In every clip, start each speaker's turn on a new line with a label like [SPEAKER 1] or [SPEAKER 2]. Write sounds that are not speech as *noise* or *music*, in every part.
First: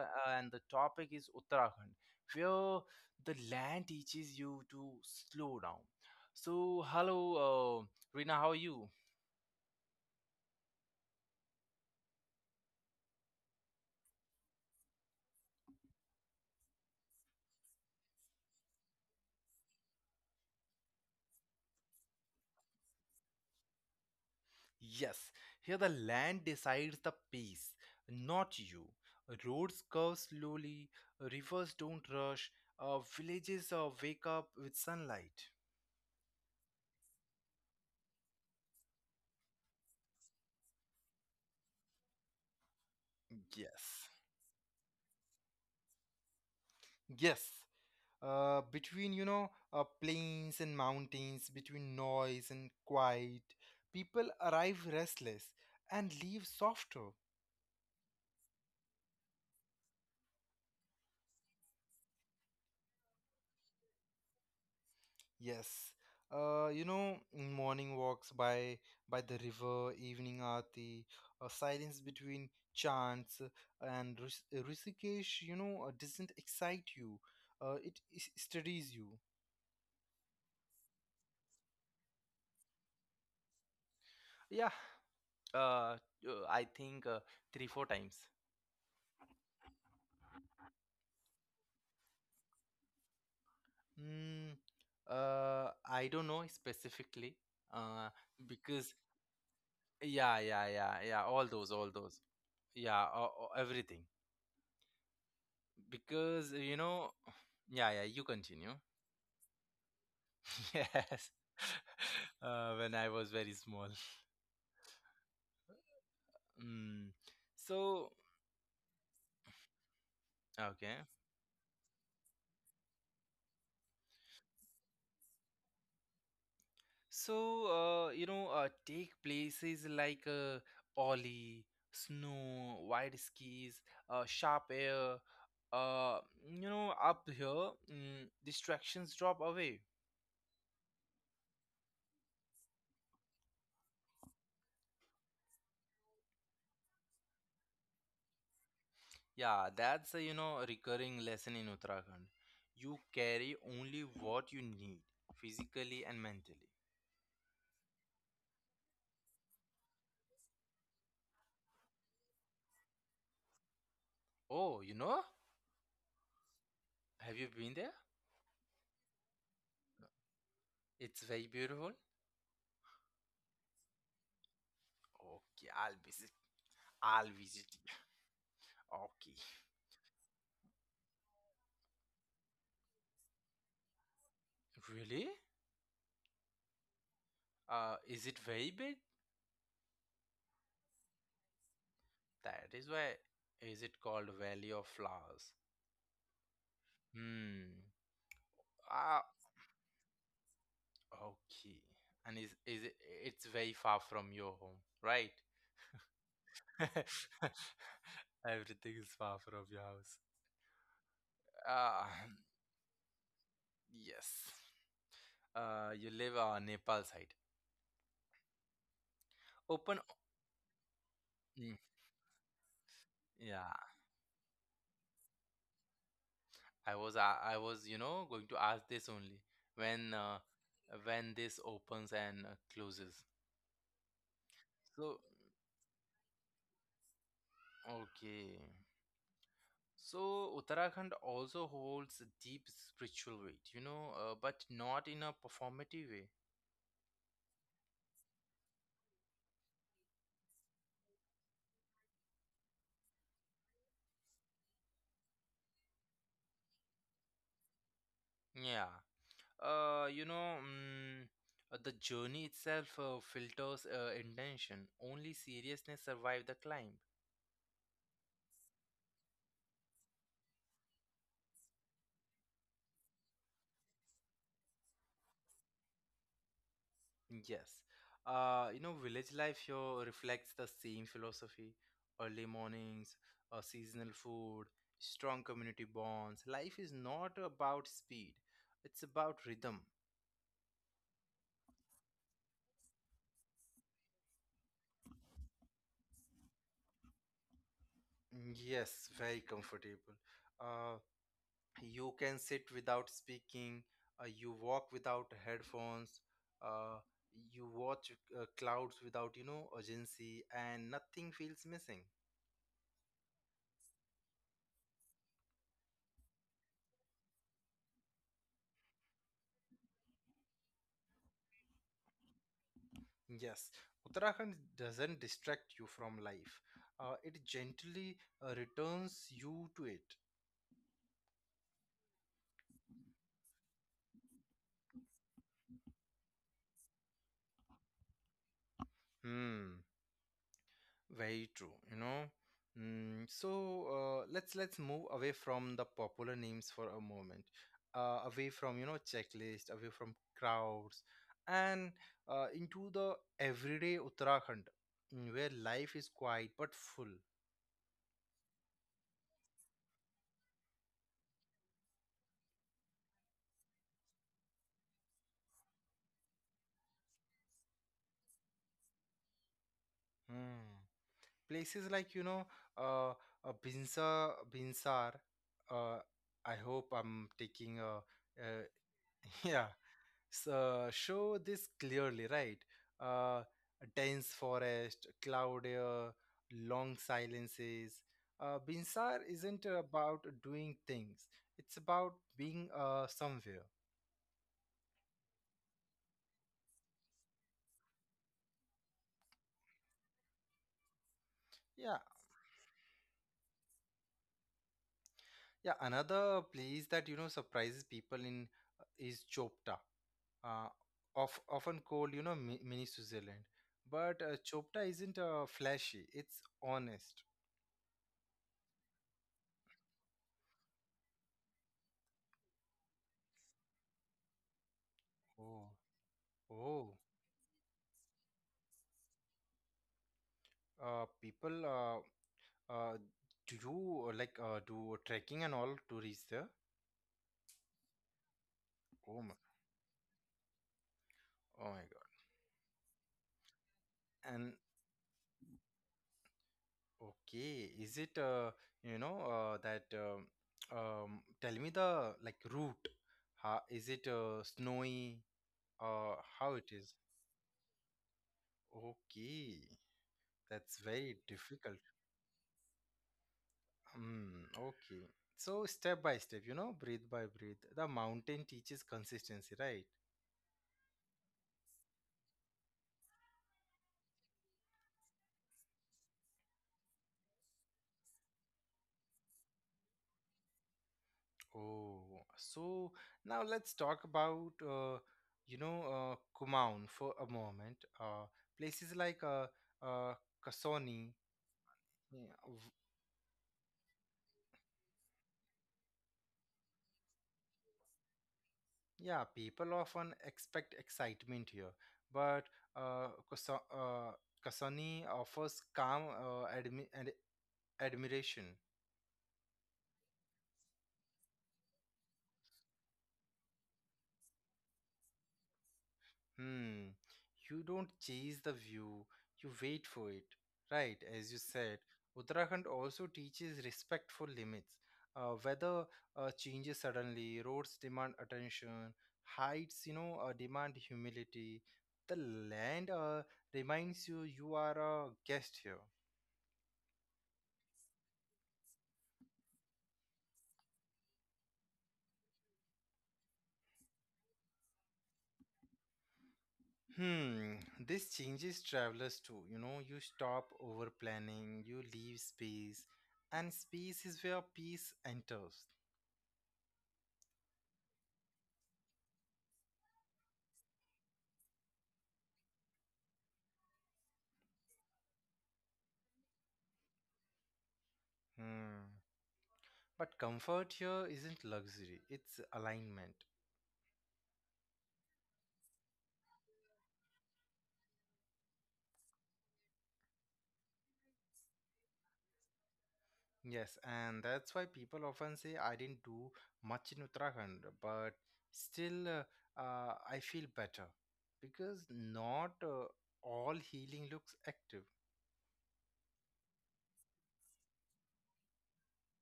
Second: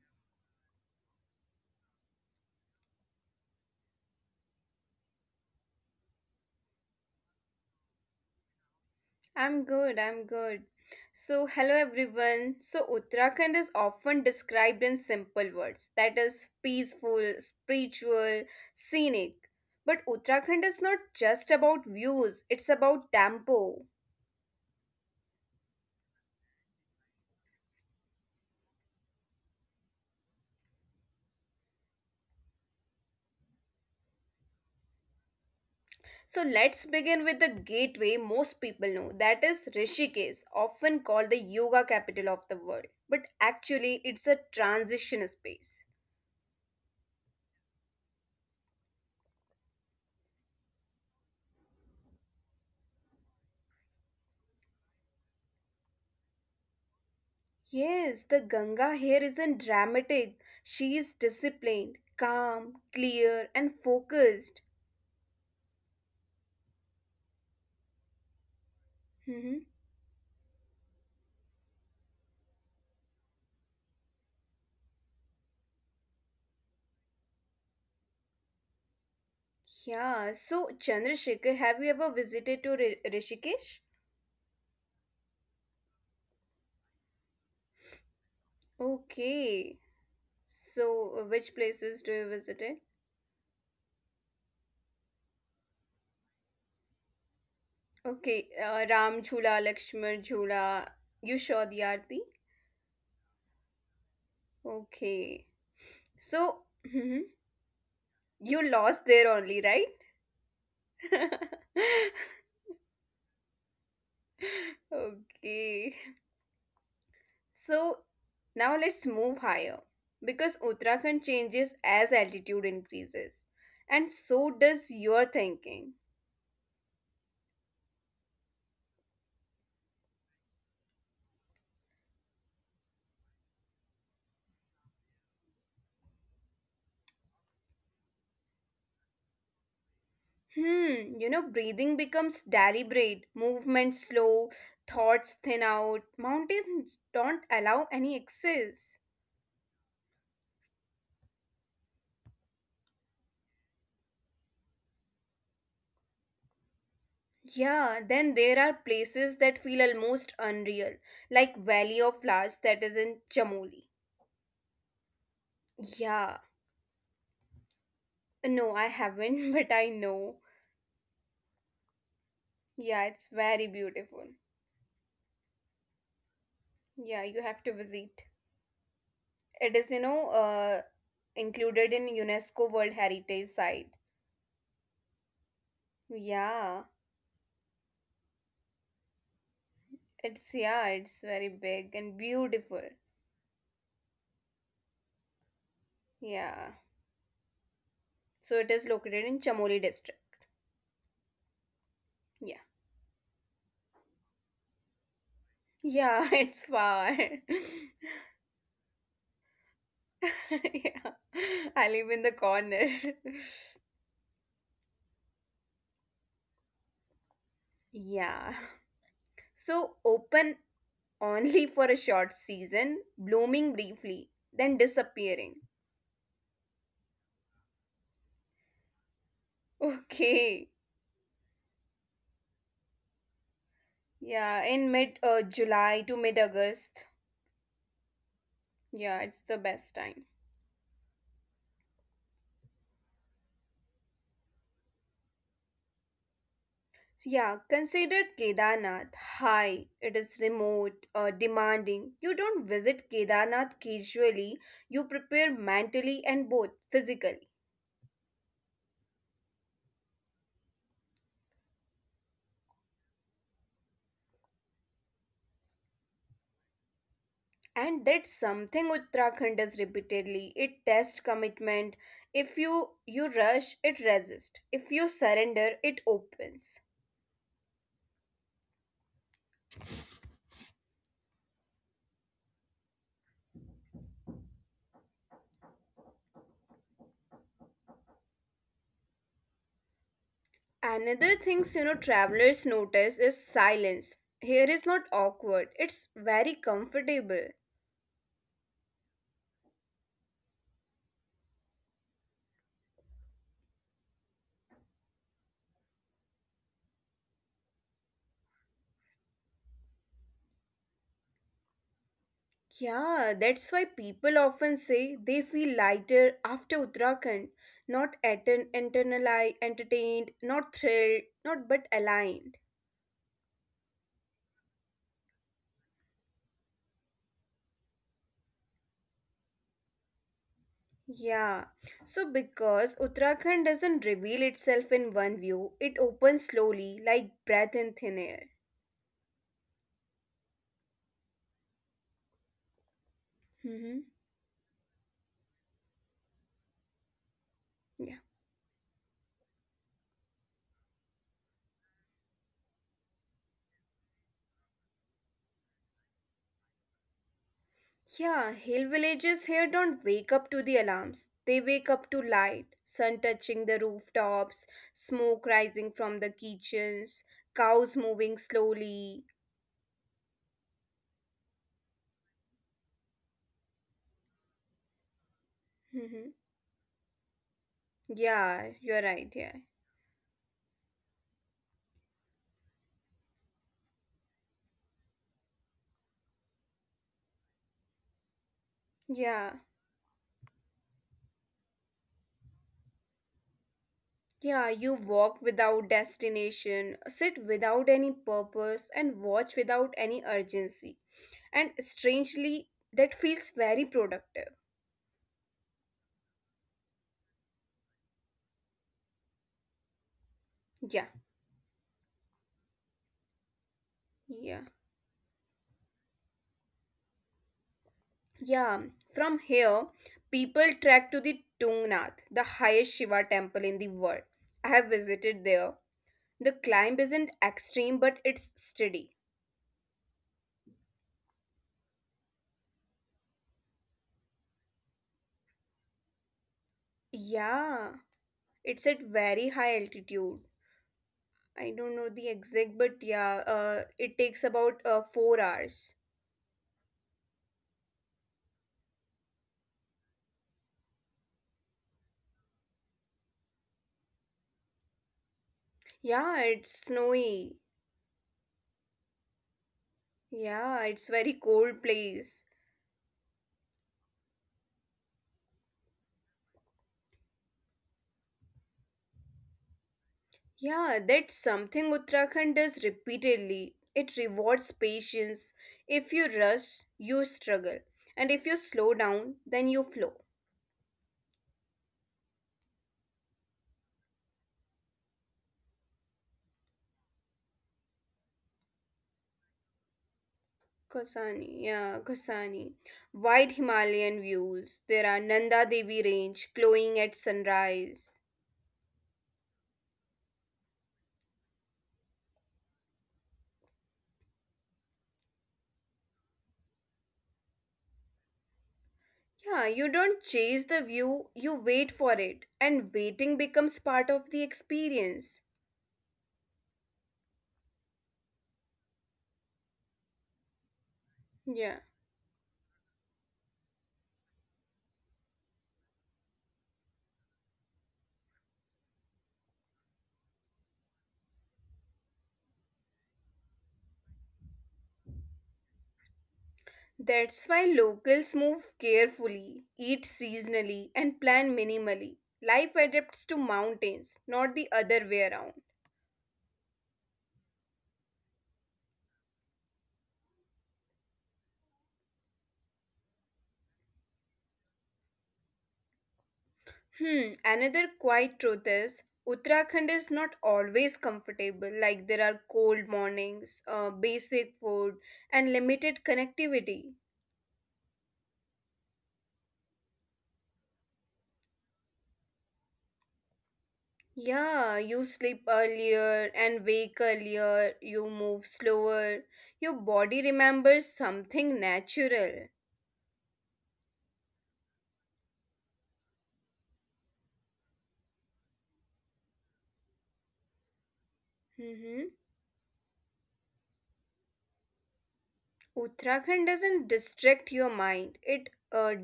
[SPEAKER 1] and the topic is Uttarakhand, where the land teaches you to slow down. So, hello, uh, Rina, how are you?
[SPEAKER 2] I'm good. I'm good. So, hello everyone. So, Uttarakhand is often described in simple words, that is, peaceful, spiritual, scenic. But Uttarakhand is not just about views, it's about tempo.
[SPEAKER 1] Yes, here the land decides the pace, not you. Roads curve slowly, rivers don't rush, villages wake up with sunlight.
[SPEAKER 2] So, let's begin with the gateway most people know, that is Rishikesh, often called the yoga capital of the world. But actually,
[SPEAKER 1] Yes,
[SPEAKER 2] it's a transition space.
[SPEAKER 1] yes. Between plains and mountains, between noise and quiet, people arrive restless and leave softer.
[SPEAKER 2] Yes, the Ganga here isn't dramatic. She is disciplined, calm, clear, and focused.
[SPEAKER 1] Yes. You know, morning walks by the
[SPEAKER 2] hmm
[SPEAKER 1] river, evening aarti, a silence between chants. And Rishikesh you know doesn't excite you. It steadies you.
[SPEAKER 2] Yeah, so Chandrasekhar, have you ever visited to Rishikesh?
[SPEAKER 1] Yeah. Uh, I think three, four times.
[SPEAKER 2] Okay, so which places do you visited?
[SPEAKER 1] Mm, I don't know specifically. uh,
[SPEAKER 2] Okay,
[SPEAKER 1] because
[SPEAKER 2] Ram Jhula, Lakshman
[SPEAKER 1] yeah, yeah,
[SPEAKER 2] Jhula.
[SPEAKER 1] yeah, yeah,
[SPEAKER 2] You saw the
[SPEAKER 1] all those,
[SPEAKER 2] Aarti?
[SPEAKER 1] yeah, everything.
[SPEAKER 2] Okay,
[SPEAKER 1] Because
[SPEAKER 2] so
[SPEAKER 1] you know,
[SPEAKER 2] hmm
[SPEAKER 1] yeah, yeah, you
[SPEAKER 2] you
[SPEAKER 1] continue. *laughs*
[SPEAKER 2] lost there only, right?
[SPEAKER 1] Yes, *laughs* when I was very small.
[SPEAKER 2] *laughs* Okay.
[SPEAKER 1] Mm.
[SPEAKER 2] So
[SPEAKER 1] So
[SPEAKER 2] now let's move higher because
[SPEAKER 1] okay.
[SPEAKER 2] Uttarakhand changes as altitude increases, and so does your thinking.
[SPEAKER 1] So, you know, take places like Ollie, snow, wide skis, sharp air. Uh, you know, up here, distractions drop away.
[SPEAKER 2] Hmm, you know, breathing becomes deliberate, movement slow, thoughts thin out, mountains don't allow any excess.
[SPEAKER 1] Yeah, that's a you know recurring lesson in Uttarakhand. You carry only what you need, physically and mentally.
[SPEAKER 2] Yeah, then there are places that feel almost unreal, like Valley of Flowers, that is in Chamoli.
[SPEAKER 1] Oh, you know,
[SPEAKER 2] Yeah,
[SPEAKER 1] have you been there?
[SPEAKER 2] no, I haven't, *laughs* but I know.
[SPEAKER 1] It's very beautiful.
[SPEAKER 2] Yeah, it's very beautiful.
[SPEAKER 1] Okay, I'll visit. I'll visit.
[SPEAKER 2] Yeah, you
[SPEAKER 1] *laughs*
[SPEAKER 2] have to visit.
[SPEAKER 1] Okay.
[SPEAKER 2] It is, included in UNESCO World Heritage Site.
[SPEAKER 1] Really?
[SPEAKER 2] Yeah,
[SPEAKER 1] Is it very big?
[SPEAKER 2] yeah, it's very big and
[SPEAKER 1] That is why
[SPEAKER 2] beautiful.
[SPEAKER 1] is it called Valley of Flowers?
[SPEAKER 2] Yeah.
[SPEAKER 1] Hmm.
[SPEAKER 2] So it is
[SPEAKER 1] Ah,
[SPEAKER 2] located in Chamoli district.
[SPEAKER 1] okay. And is
[SPEAKER 2] Yeah.
[SPEAKER 1] is it, it's very far from your home, right?
[SPEAKER 2] Yeah, *laughs* it's far.
[SPEAKER 1] *laughs*
[SPEAKER 2] *laughs*
[SPEAKER 1] Everything is far from your house.
[SPEAKER 2] Yeah.
[SPEAKER 1] Ah,
[SPEAKER 2] I live in the corner. *laughs*
[SPEAKER 1] *clears throat* yes. You live on Nepal side.
[SPEAKER 2] Yeah.
[SPEAKER 1] Open.
[SPEAKER 2] So open
[SPEAKER 1] Mm,
[SPEAKER 2] only for a short season, blooming
[SPEAKER 1] yeah,
[SPEAKER 2] briefly, then disappearing.
[SPEAKER 1] I was you know going to ask this only
[SPEAKER 2] *laughs*
[SPEAKER 1] when uh,
[SPEAKER 2] Okay.
[SPEAKER 1] when this opens and closes.
[SPEAKER 2] Yeah, in
[SPEAKER 1] So
[SPEAKER 2] mid July to mid August.
[SPEAKER 1] okay.
[SPEAKER 2] Yeah, it's the best time.
[SPEAKER 1] So Uttarakhand also holds a deep spiritual weight, you know, but not in a performative way.
[SPEAKER 2] So yeah, consider Kedarnath high. It is remote, demanding. You don't visit Kedarnath casually, you prepare mentally and both physically.
[SPEAKER 1] Yeah. You know, the journey itself filters intention. Only seriousness survive the climb.
[SPEAKER 2] And that's something Uttarakhand does repeatedly. It tests commitment. If you rush, it resists. If you surrender, it opens.
[SPEAKER 1] Yes. You know, village life here reflects the same philosophy. Early mornings, seasonal food, strong community bonds. Life is not about speed; it's about rhythm.
[SPEAKER 2] Another things, you know, travelers notice is silence. Here is not awkward. It's very comfortable.
[SPEAKER 1] Yes, very comfortable. Uh, you can sit without speaking, you walk without headphones, uh, you watch clouds without, you know, urgency, and nothing feels missing.
[SPEAKER 2] Yeah, that's why people often say they feel lighter after Uttarakhand, not at an internalized, entertained, not thrilled, not but aligned.
[SPEAKER 1] Yes, Uttarakhand doesn't distract you from life, it gently returns you to it.
[SPEAKER 2] Yeah. So because Uttarakhand doesn't reveal itself in one view, it opens slowly like breath in thin air.
[SPEAKER 1] Hmm. Very true, you know. So
[SPEAKER 2] Mhm.
[SPEAKER 1] let's move away from the popular names for a moment, away from you know checklist, away from crowds, and into the everyday Uttarakhand, where life is quiet but full.
[SPEAKER 2] Yeah, hill villages here don't wake up to the alarms. They wake up to light, sun touching the rooftops, smoke rising from the kitchens, cows moving slowly.
[SPEAKER 1] Hmm. Places like you know, uh, uh, Binsar. Uh,
[SPEAKER 2] hmm
[SPEAKER 1] I hope I'm taking a
[SPEAKER 2] Yeah, you're
[SPEAKER 1] *laughs*
[SPEAKER 2] right.
[SPEAKER 1] yeah,
[SPEAKER 2] Yeah.
[SPEAKER 1] show this clearly, right? Uh, a dense forest, cloud air, long silences. Binsar isn't
[SPEAKER 2] Yeah.
[SPEAKER 1] about doing things; it's about being somewhere.
[SPEAKER 2] Yeah, you walk without destination, sit without any purpose, and watch without any urgency. And
[SPEAKER 1] Yeah,
[SPEAKER 2] strangely, that feels very productive.
[SPEAKER 1] yeah. Another place that you know surprises people in is Chopta, uh,
[SPEAKER 2] Yeah.
[SPEAKER 1] often called mini Switzerland. But
[SPEAKER 2] Yeah.
[SPEAKER 1] Chopta isn't flashy; it's honest.
[SPEAKER 2] Yeah, from here, people trek to the Tungnath, the highest Shiva temple in the world. I have visited
[SPEAKER 1] Oh,
[SPEAKER 2] there. The
[SPEAKER 1] oh.
[SPEAKER 2] climb isn't extreme, but it's steady.
[SPEAKER 1] People Uh, do you like do trekking and all to reach there?
[SPEAKER 2] Yeah, it's at
[SPEAKER 1] Oh my,
[SPEAKER 2] very high altitude.
[SPEAKER 1] oh my
[SPEAKER 2] I don't know the exact, but yeah,
[SPEAKER 1] God.
[SPEAKER 2] it
[SPEAKER 1] And
[SPEAKER 2] takes about 4 hours.
[SPEAKER 1] okay, is it you know that tell me the like route. How, is it snowy? How
[SPEAKER 2] Yeah,
[SPEAKER 1] it is?
[SPEAKER 2] it's snowy.
[SPEAKER 1] Okay, that's
[SPEAKER 2] Yeah,
[SPEAKER 1] very
[SPEAKER 2] it's very
[SPEAKER 1] difficult.
[SPEAKER 2] cold place.
[SPEAKER 1] Hmm, okay. So step by step, you know, breathe by breathe. The mountain teaches consistency, right?
[SPEAKER 2] Yeah, that's something Uttarakhand does repeatedly. It rewards patience. If you rush, you struggle. And if you slow down, then you flow.
[SPEAKER 1] Oh, so now let's talk about, you know, Kumaon for a moment. Places like uh, Kasoni, yeah,
[SPEAKER 2] Kasani. Wide Himalayan views. There are Nanda Devi Range glowing at sunrise.
[SPEAKER 1] yeah, people often expect excitement here, but uh, Kaso- uh, Kasoni offers calm admiration.
[SPEAKER 2] Yeah, you don't chase the view, you wait for it. And waiting becomes part of the experience.
[SPEAKER 1] Hmm. You don't chase the view, you wait for it. Right, as you said,
[SPEAKER 2] Yeah.
[SPEAKER 1] Uttarakhand also teaches respect for limits. Weather changes suddenly, roads demand attention, heights, you know, demand humility. The land reminds you you are a guest here.
[SPEAKER 2] That's why locals move carefully, eat seasonally, and plan minimally. Life adapts to mountains, not the other way around.
[SPEAKER 1] Hmm, this changes travelers too. You know, you stop over planning, you leave space, and space is where peace enters.
[SPEAKER 2] Hmm, another quiet truth is Uttarakhand is not always comfortable, like there are cold mornings, basic food, and limited connectivity.
[SPEAKER 1] Hmm. But comfort here isn't luxury, it's alignment.
[SPEAKER 2] Yeah, you sleep earlier and wake earlier, you move slower, your body remembers something natural.
[SPEAKER 1] Yes, and that's why people often say I didn't do much in Uttarakhand, but still I feel better because
[SPEAKER 2] Mm-hmm.
[SPEAKER 1] not all healing looks active.
[SPEAKER 2] Uttarakhand doesn't distract your mind, it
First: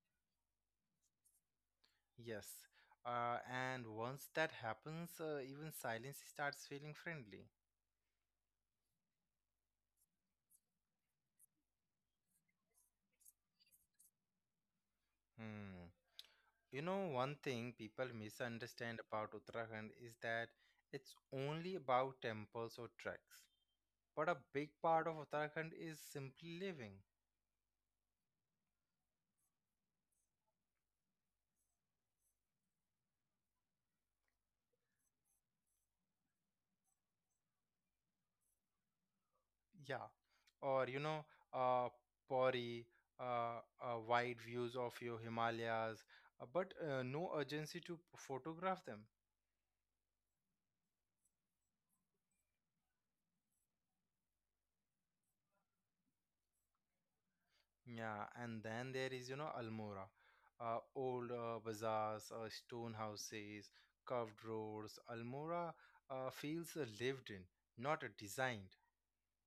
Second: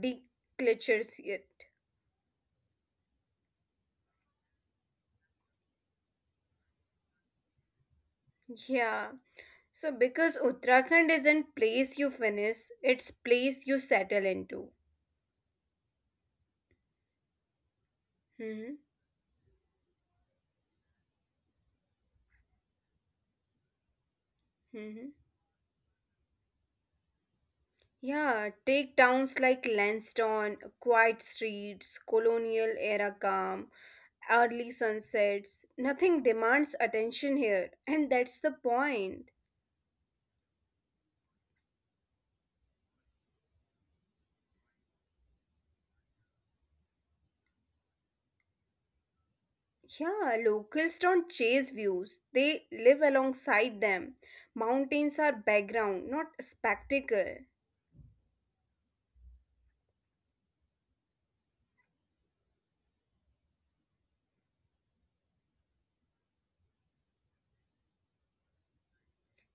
[SPEAKER 2] declutters it.
[SPEAKER 1] Yes, and once that happens, even silence starts feeling friendly.
[SPEAKER 2] Yeah. So because Uttarakhand isn't place you finish, it's place you settle into.
[SPEAKER 1] Hmm. You know, one thing people
[SPEAKER 2] hmm
[SPEAKER 1] misunderstand about Uttarakhand is that it's only about temples or treks but a big
[SPEAKER 2] hmm
[SPEAKER 1] part of Uttarakhand is simply living.
[SPEAKER 2] Yeah, take towns like Lansdowne, quiet streets, colonial era calm, early sunsets. Nothing demands attention here, and that's the point.
[SPEAKER 1] Yeah. Or, you know, uh, Pori, wide views of your Himalayas, but no urgency to photograph them.
[SPEAKER 2] Yeah, locals don't chase views, they live alongside them. Mountains are background, not spectacle.
[SPEAKER 1] Yeah. And then there is, you know, Almora, old bazaars, stone houses, curved roads. Almora feels lived in, not designed.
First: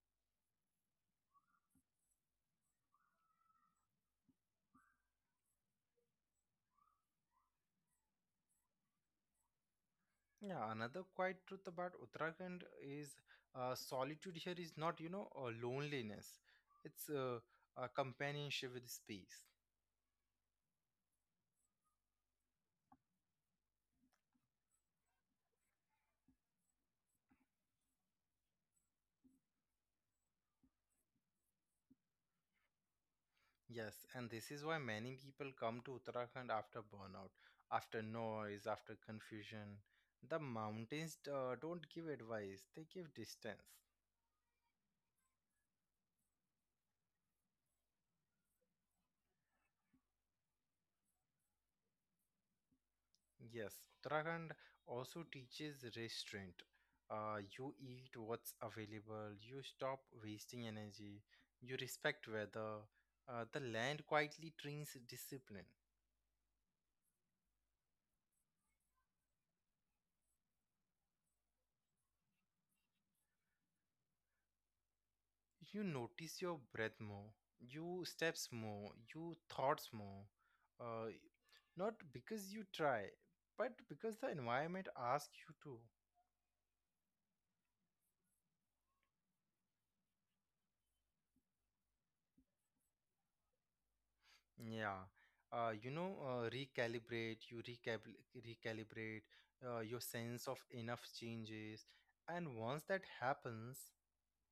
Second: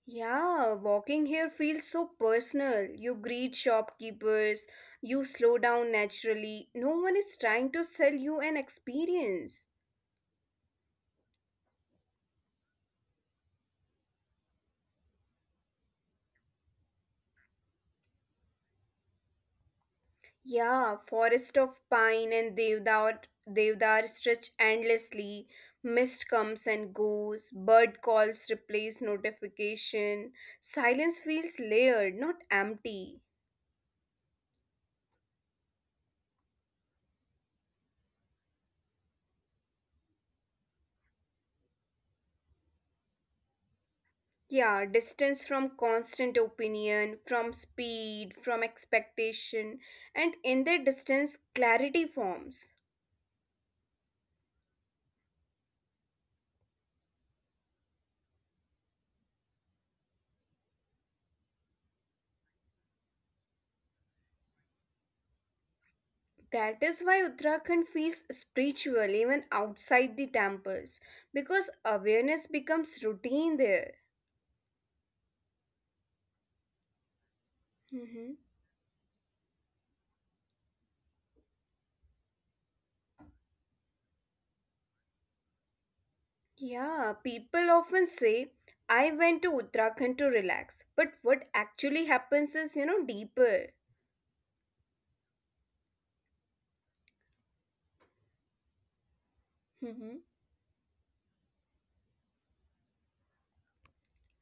[SPEAKER 2] Yeah, walking here feels so personal. You greet shopkeepers, you slow down naturally. No one is trying to sell you an experience.
[SPEAKER 1] Yeah, another quiet truth about Uttarakhand is solitude here is not, you know, loneliness. It's a companionship with space.
[SPEAKER 2] Yeah, forest of pine and deodar, stretch endlessly. Mist comes and goes. Bird calls replace notification. Silence feels layered, not empty.
[SPEAKER 1] Yes, and this is why many people come to Uttarakhand after burnout, after noise, after confusion. The mountains don't give advice, they give distance.
[SPEAKER 2] Yeah, distance from constant opinion, from speed, from expectation, and in that distance, clarity forms.
[SPEAKER 1] Yes, Uttarakhand also teaches restraint. You eat what's available, you stop wasting energy, you respect weather. The land quietly trains discipline.
[SPEAKER 2] That is why Uttarakhand feels spiritual even outside the temples because awareness becomes routine there.
[SPEAKER 1] You notice your breath more, you
[SPEAKER 2] Mm-hmm.
[SPEAKER 1] steps more, you thoughts more. Uh, Not because you try, but because the environment asks you to.
[SPEAKER 2] Yeah, people often say, I went to Uttarakhand to relax. But what actually happens is, you know, deeper.
[SPEAKER 1] Yeah, you know, recalibrate, recalibrate, your
[SPEAKER 2] Mhm.
[SPEAKER 1] sense of enough changes. And once that happens,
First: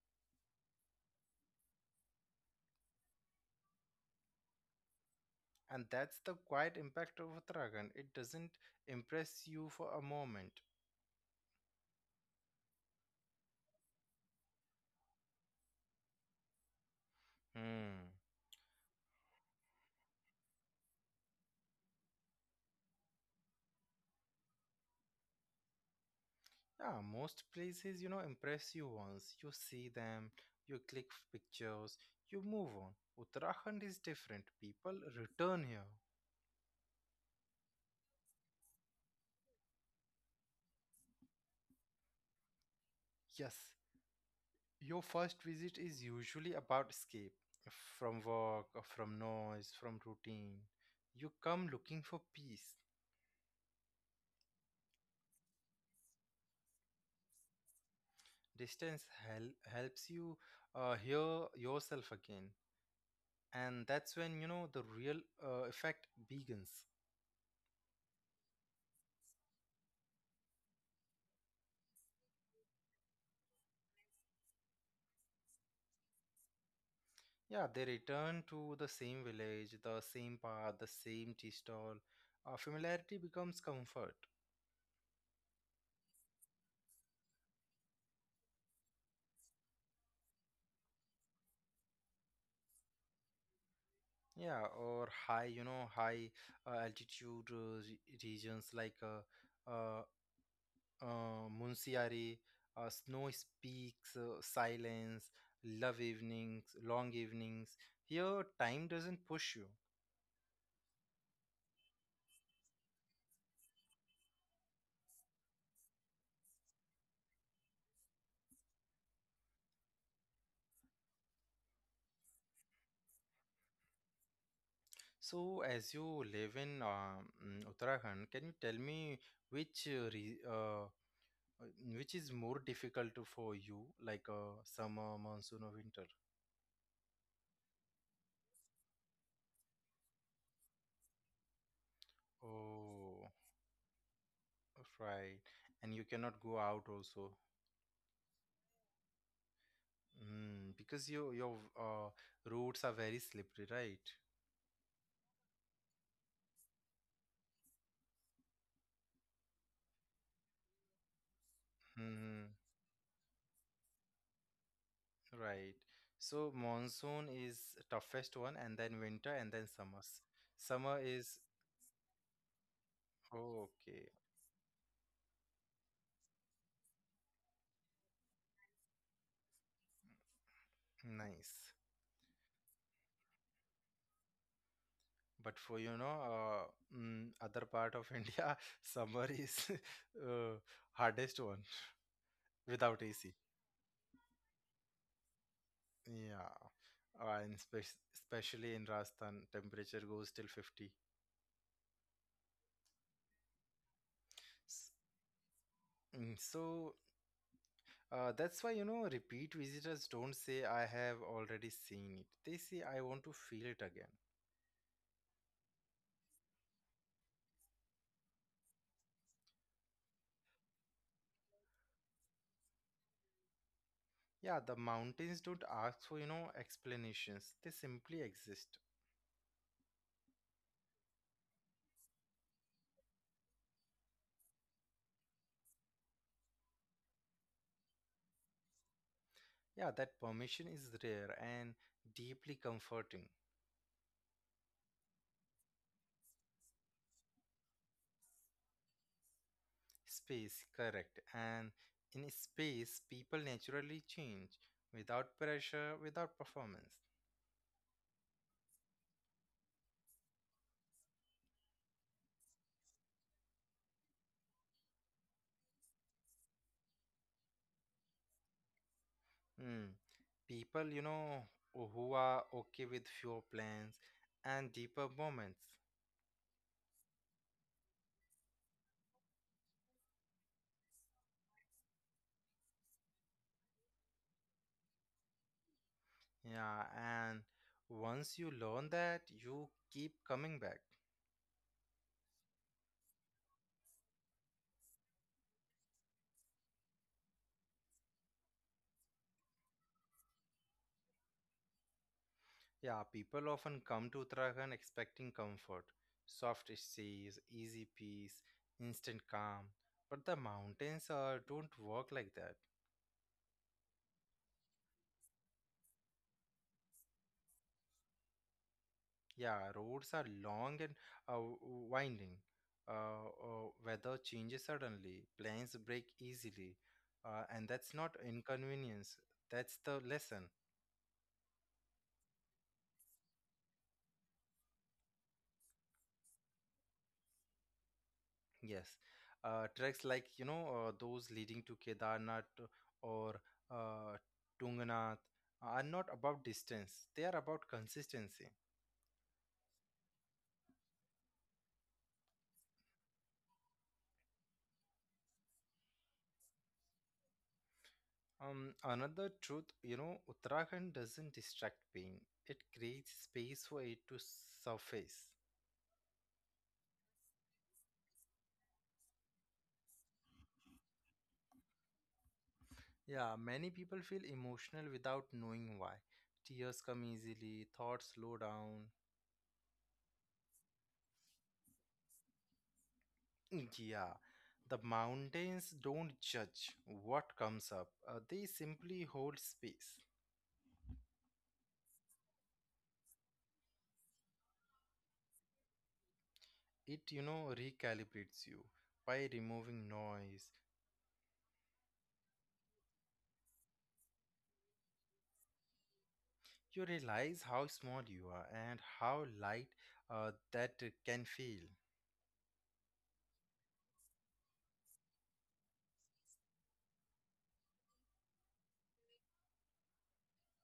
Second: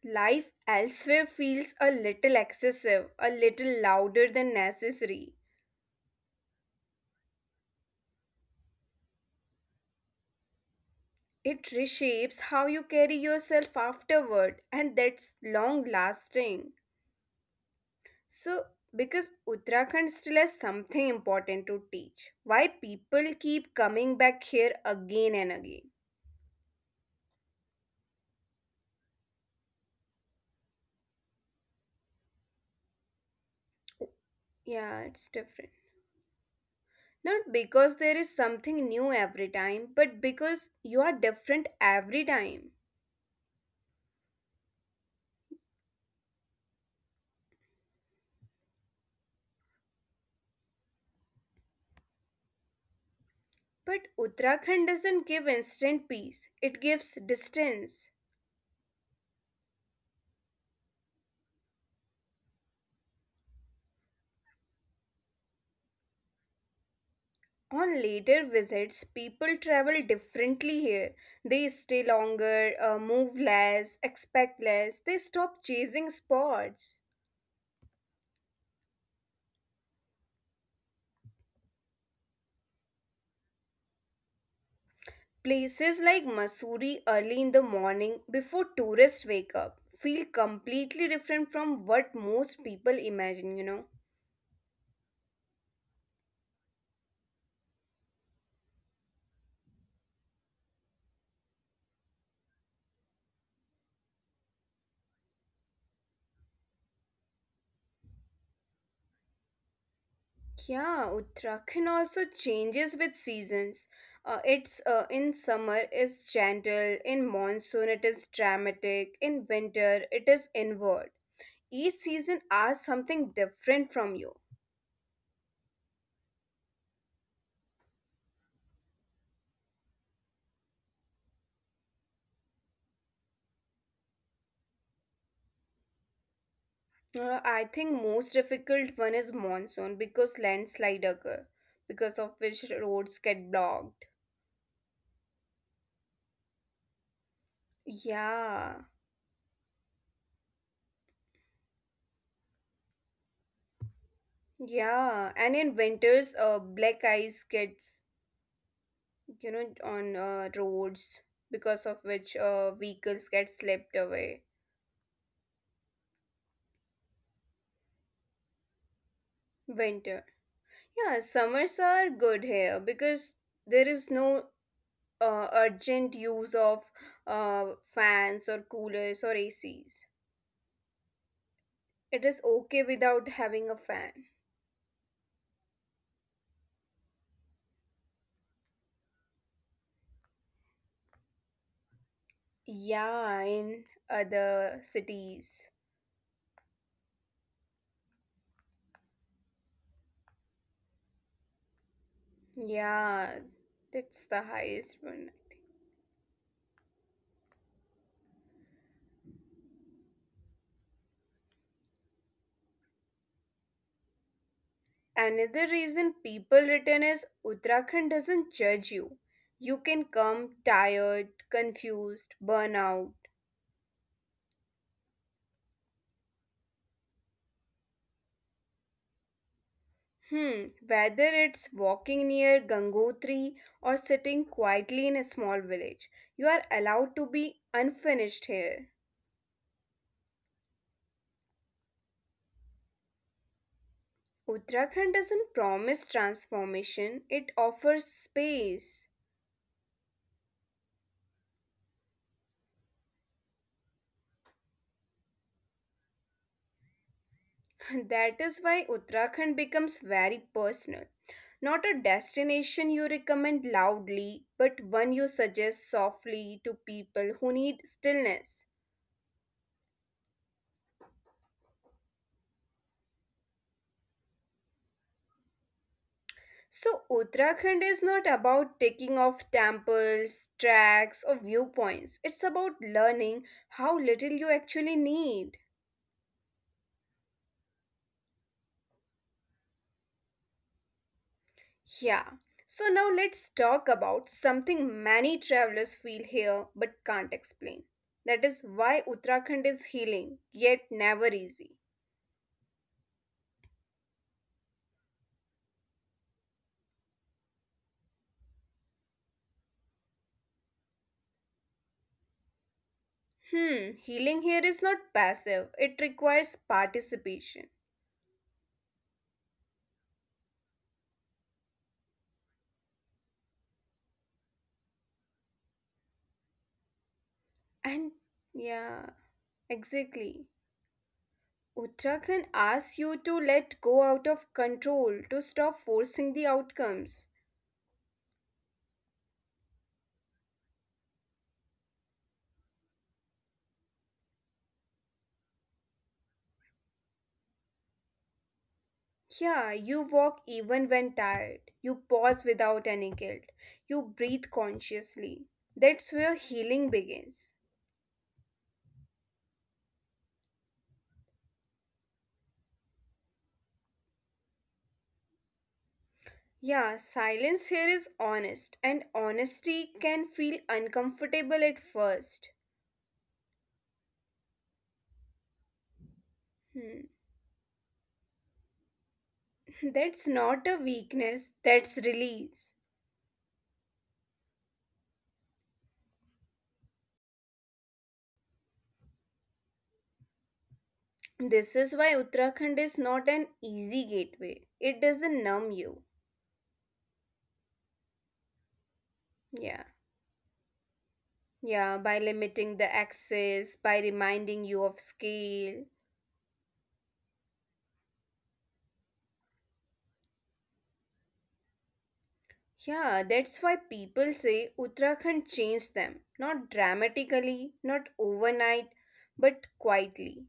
[SPEAKER 2] Life elsewhere feels a little excessive, a little louder than necessary.
[SPEAKER 1] and that's the quiet impact of Uttarakhand, it doesn't impress you for a moment.
[SPEAKER 2] It reshapes how you carry yourself afterward, and that's long lasting.
[SPEAKER 1] Hmm.
[SPEAKER 2] So, because Uttarakhand still has something important to teach, why people keep coming back here again and again.
[SPEAKER 1] Yeah, most places, you know, impress you once. You see them, pictures, you move on. Uttarakhand is different. People
[SPEAKER 2] Yeah, it's
[SPEAKER 1] return here.
[SPEAKER 2] different. Not because there is something new every time, but because you are different every time.
[SPEAKER 1] Yes, your first visit is usually about escape from work, or from noise, from routine. You come looking for peace.
[SPEAKER 2] But Uttarakhand doesn't give instant peace, it gives distance.
[SPEAKER 1] Helps you hear yourself again. And that's when, you know, the real effect begins.
[SPEAKER 2] On later visits, people travel differently here. They stay longer, move less, expect less, they stop chasing spots.
[SPEAKER 1] Yeah, they return to the same village, the same path, the same tea stall. Familiarity becomes comfort.
[SPEAKER 2] Places like Masuri early in the morning before tourists wake up feel completely different from what most people imagine, you know.
[SPEAKER 1] Yeah, or high, you know, high uh, altitude uh, re- regions like Munsiari, Snow Speaks, Silence, Love Evenings, Long Evenings. Here, time doesn't push you.
[SPEAKER 2] Yeah, Uttarakhand also changes with seasons. It's In summer is gentle, in monsoon it is dramatic, in winter it is inward. Each season asks something different from you.
[SPEAKER 1] So, as you live in Uttarakhand, can you tell me which which is more difficult for you, like summer, monsoon, or winter?
[SPEAKER 2] I think most difficult one is monsoon because landslide occur, because of which roads
[SPEAKER 1] Oh,
[SPEAKER 2] get blocked.
[SPEAKER 1] right. And you cannot go out also.
[SPEAKER 2] Yeah,
[SPEAKER 1] Because your roads are very slippery, right?
[SPEAKER 2] yeah, and in winters, black ice gets, you know, on roads because of
[SPEAKER 1] Hmm.
[SPEAKER 2] which
[SPEAKER 1] Hmm.
[SPEAKER 2] vehicles get slipped away.
[SPEAKER 1] Right. So monsoon is toughest one, and then winter, and then
[SPEAKER 2] Winter,
[SPEAKER 1] summers. Summer
[SPEAKER 2] yeah,
[SPEAKER 1] is
[SPEAKER 2] summers are good here because
[SPEAKER 1] oh,
[SPEAKER 2] there
[SPEAKER 1] okay,
[SPEAKER 2] is no urgent use of uh, fans or coolers or acs.
[SPEAKER 1] nice.
[SPEAKER 2] It is okay without having a fan.
[SPEAKER 1] But for you know, other part of *laughs* India, summer is *laughs* uh, hardest one *laughs* without AC.
[SPEAKER 2] Yeah, in other cities.
[SPEAKER 1] Yeah, uh, and spe- especially in Rajasthan, temperature goes till 50.
[SPEAKER 2] Yeah, that's the
[SPEAKER 1] S-
[SPEAKER 2] highest one.
[SPEAKER 1] So that's why you know, repeat visitors don't say I have already seen it. They say I want to feel it again.
[SPEAKER 2] Another reason people return is Uttarakhand doesn't judge you. You can come tired, confused, burnout.
[SPEAKER 1] Yeah, the mountains don't ask for, you know, explanations. They simply exist.
[SPEAKER 2] Hmm, whether it's walking near Gangotri or sitting quietly in a small village, you are allowed to be unfinished here.
[SPEAKER 1] Yeah, that permission is rare and deeply comforting.
[SPEAKER 2] Uttarakhand doesn't promise transformation, it offers space.
[SPEAKER 1] Space, correct. And in space, people naturally change without pressure, without performance.
[SPEAKER 2] That is why Uttarakhand becomes very personal. Not a destination you recommend loudly, but one you suggest softly to people who need stillness.
[SPEAKER 1] Hmm. People, you know, who are okay with fewer plans and deeper moments.
[SPEAKER 2] So, Uttarakhand is not about taking off temples, tracks, or viewpoints. It's about learning how little you actually need.
[SPEAKER 1] Yeah, and once you learn that, you keep coming back.
[SPEAKER 2] Yeah. So now let's talk about something many travelers feel here but can't explain. That is why Uttarakhand is healing, yet never easy.
[SPEAKER 1] Yeah, people often come to Uttarakhand expecting comfort, soft seas, easy peace, instant calm. But the mountains don't work like that.
[SPEAKER 2] Hmm, healing here is not passive, it requires participation.
[SPEAKER 1] Yeah, roads are long and uh, winding. Weather changes suddenly, planes break easily. And that's not
[SPEAKER 2] And yeah,
[SPEAKER 1] inconvenience, that's the lesson.
[SPEAKER 2] exactly. Uttarakhand asks you to let go out of control, to stop forcing the outcomes.
[SPEAKER 1] Yes, treks like you know those leading to Kedarnath or uh, Tunganath are not about distance; they are about consistency.
[SPEAKER 2] Yeah, you walk even when tired. You pause without any guilt. You breathe consciously. That's where healing begins.
[SPEAKER 1] Another truth, you know, Uttarakhand doesn't distract pain; it creates space for it to surface.
[SPEAKER 2] Yeah, silence here is honest, and honesty can feel uncomfortable at first.
[SPEAKER 1] Yeah, many people feel emotional without knowing why. Tears come
[SPEAKER 2] Hmm.
[SPEAKER 1] easily, thoughts slow down.
[SPEAKER 2] *laughs* That's not a weakness, that's release.
[SPEAKER 1] Yeah, the mountains don't judge what comes up. They simply hold space.
[SPEAKER 2] This is why Uttarakhand is not an easy gateway. It doesn't numb you.
[SPEAKER 1] It, you know, recalibrates you by removing
[SPEAKER 2] Yeah.
[SPEAKER 1] noise.
[SPEAKER 2] Yeah, by limiting the access, by reminding you of scale.
[SPEAKER 1] You realize how small you are and how light that can feel.
[SPEAKER 2] Yeah, that's why people say Uttarakhand changed them, not dramatically, not overnight, but quietly.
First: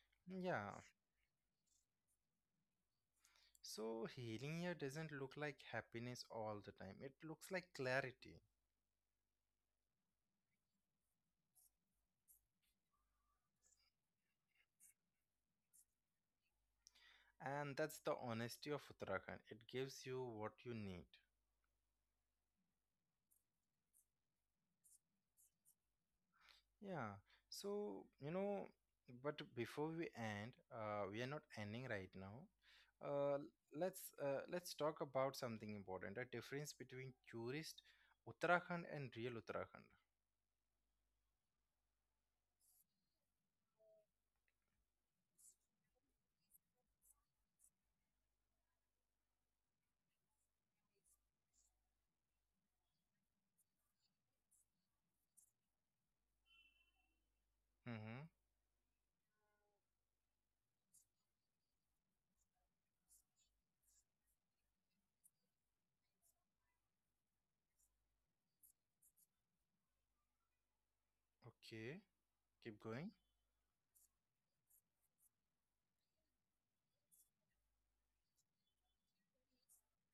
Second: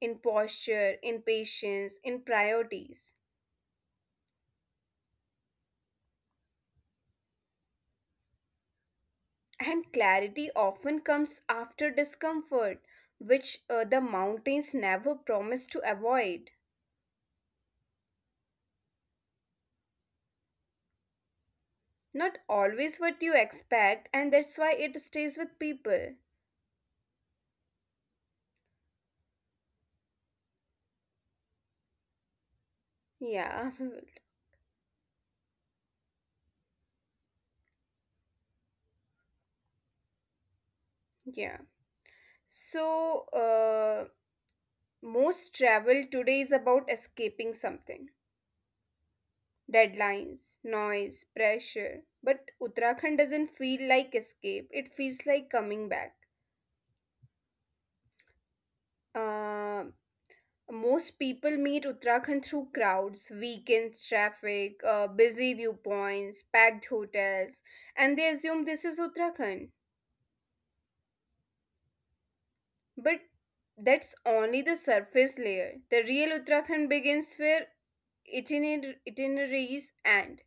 [SPEAKER 2] In
[SPEAKER 1] Yeah,
[SPEAKER 2] posture, in patience, in priorities.
[SPEAKER 1] so healing here doesn't look like happiness all the time. It looks like clarity.
[SPEAKER 2] And clarity often comes after discomfort, which the mountains never promise to avoid.
[SPEAKER 1] And that's the honesty of Uttarakhand. It gives you what you need.
[SPEAKER 2] Not always what you expect, and that's why it stays with people.
[SPEAKER 1] Yeah. So, you know, but before we end, we are not ending right now. Uh,
[SPEAKER 2] Yeah,
[SPEAKER 1] let's let's talk about something important, the difference between tourist Uttarakhand and real Uttarakhand.
[SPEAKER 2] *laughs* yeah. So, most travel today is about escaping something. Deadlines, noise, pressure. But Uttarakhand doesn't feel like escape, it feels like coming back.
[SPEAKER 1] Mm-hmm.
[SPEAKER 2] Um, most people meet Uttarakhand through crowds, weekends, traffic, busy viewpoints, packed hotels, and they assume this is Uttarakhand.
[SPEAKER 1] Okay. Keep
[SPEAKER 2] But
[SPEAKER 1] going.
[SPEAKER 2] that's only the surface layer. The real Uttarakhand begins where itineraries end.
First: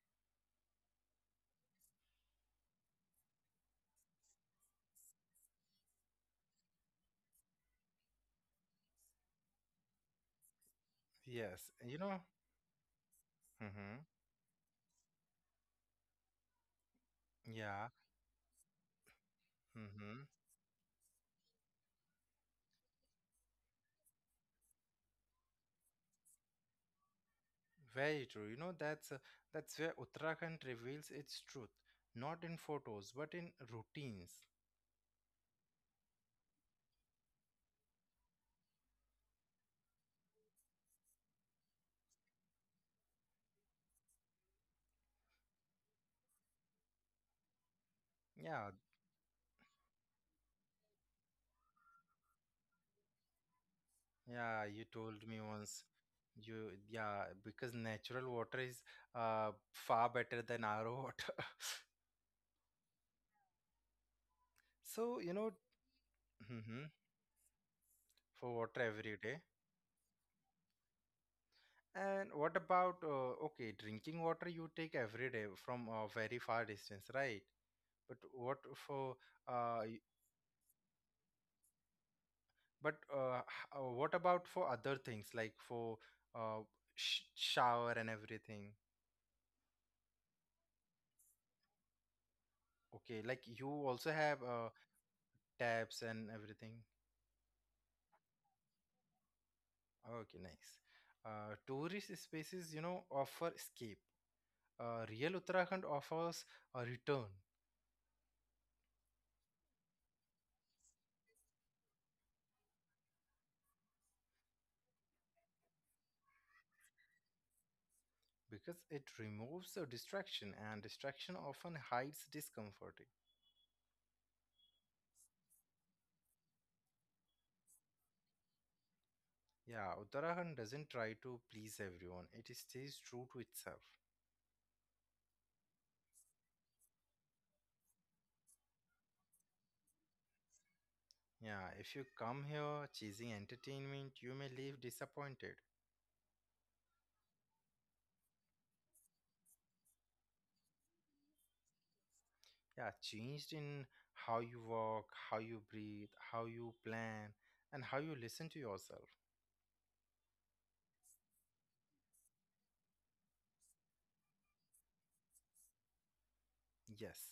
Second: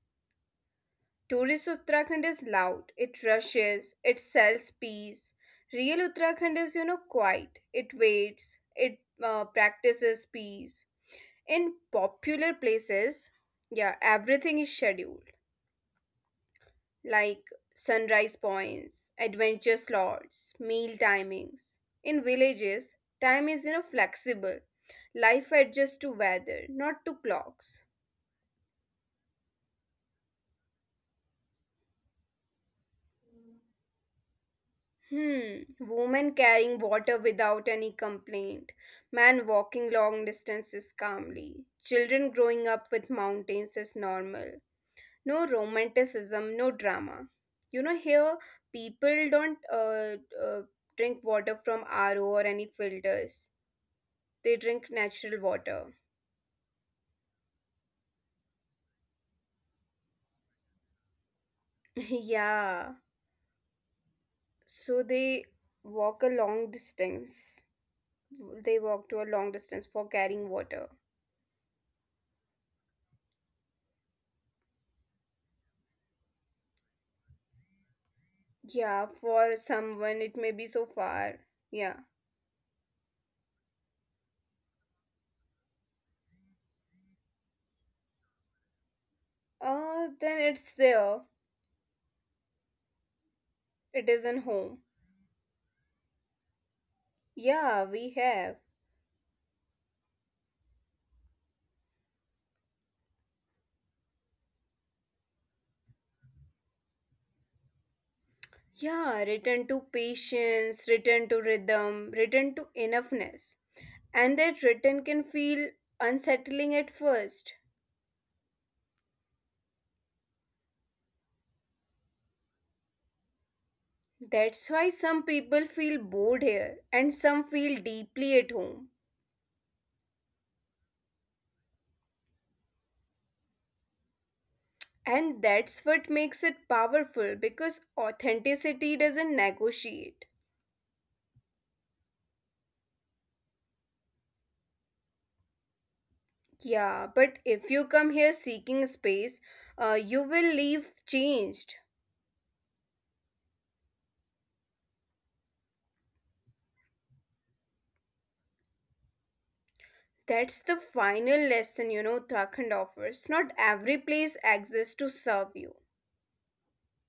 [SPEAKER 2] Tourist Uttarakhand is loud, it rushes, it sells peace. Real Uttarakhand is, you know, quiet, it waits, it practices peace.
[SPEAKER 1] Yes. You
[SPEAKER 2] In
[SPEAKER 1] know,
[SPEAKER 2] popular places,
[SPEAKER 1] mm-hmm.
[SPEAKER 2] yeah, everything is scheduled,
[SPEAKER 1] Yeah.
[SPEAKER 2] like sunrise points,
[SPEAKER 1] Mm-hmm.
[SPEAKER 2] adventure slots, meal timings. In villages, time is, you know, flexible. Life adjusts to weather, not to clocks.
[SPEAKER 1] Very true. You know, that's where Uttarakhand reveals its truth, not in photos, but in routines.
[SPEAKER 2] Hmm, woman carrying water without any complaint, man walking long distances calmly, children growing up with mountains is normal. No romanticism, no drama. You know, here
[SPEAKER 1] Yeah,
[SPEAKER 2] people don't drink water from RO or any filters,
[SPEAKER 1] Yeah, you
[SPEAKER 2] they
[SPEAKER 1] told
[SPEAKER 2] drink
[SPEAKER 1] me
[SPEAKER 2] natural
[SPEAKER 1] once.
[SPEAKER 2] water.
[SPEAKER 1] You, yeah, because natural water is far better than our water. *laughs*
[SPEAKER 2] *laughs* Yeah,
[SPEAKER 1] So, you
[SPEAKER 2] so
[SPEAKER 1] know,
[SPEAKER 2] they walk a
[SPEAKER 1] hmm
[SPEAKER 2] long distance.
[SPEAKER 1] for water every
[SPEAKER 2] They
[SPEAKER 1] day.
[SPEAKER 2] walk to a long distance for carrying water.
[SPEAKER 1] And what about, okay, drinking water you take every day from a very far distance, right? But what for,
[SPEAKER 2] Yeah,
[SPEAKER 1] uh,
[SPEAKER 2] for
[SPEAKER 1] y-
[SPEAKER 2] someone it may be so far. Yeah.
[SPEAKER 1] but what about for other things like for uh, sh shower and everything?
[SPEAKER 2] Then it's there.
[SPEAKER 1] Okay, like you also have
[SPEAKER 2] It is in home.
[SPEAKER 1] taps and everything.
[SPEAKER 2] Yeah, we have.
[SPEAKER 1] Okay, nice. Tourist spaces, you know, offer escape. Real Uttarakhand offers a return
[SPEAKER 2] Yeah, return to patience, return to rhythm, return to enoughness. And that return can feel unsettling at first.
[SPEAKER 1] because it removes the distraction, and distraction often hides discomfort.
[SPEAKER 2] That's why some people feel bored here and some feel deeply at home.
[SPEAKER 1] Yeah, Uttarakhand doesn't try to please everyone, it stays true to itself.
[SPEAKER 2] And that's what makes it powerful because authenticity doesn't negotiate.
[SPEAKER 1] Yeah, if you come here chasing entertainment, you may leave disappointed.
[SPEAKER 2] Yeah, but if you come here seeking space, you will leave changed.
[SPEAKER 1] Yeah, changed in how you walk, how you breathe, how you plan, and how you listen to yourself.
[SPEAKER 2] That's the final lesson, you know, Uttarakhand offers. Not every place exists to serve you.
[SPEAKER 1] Yes.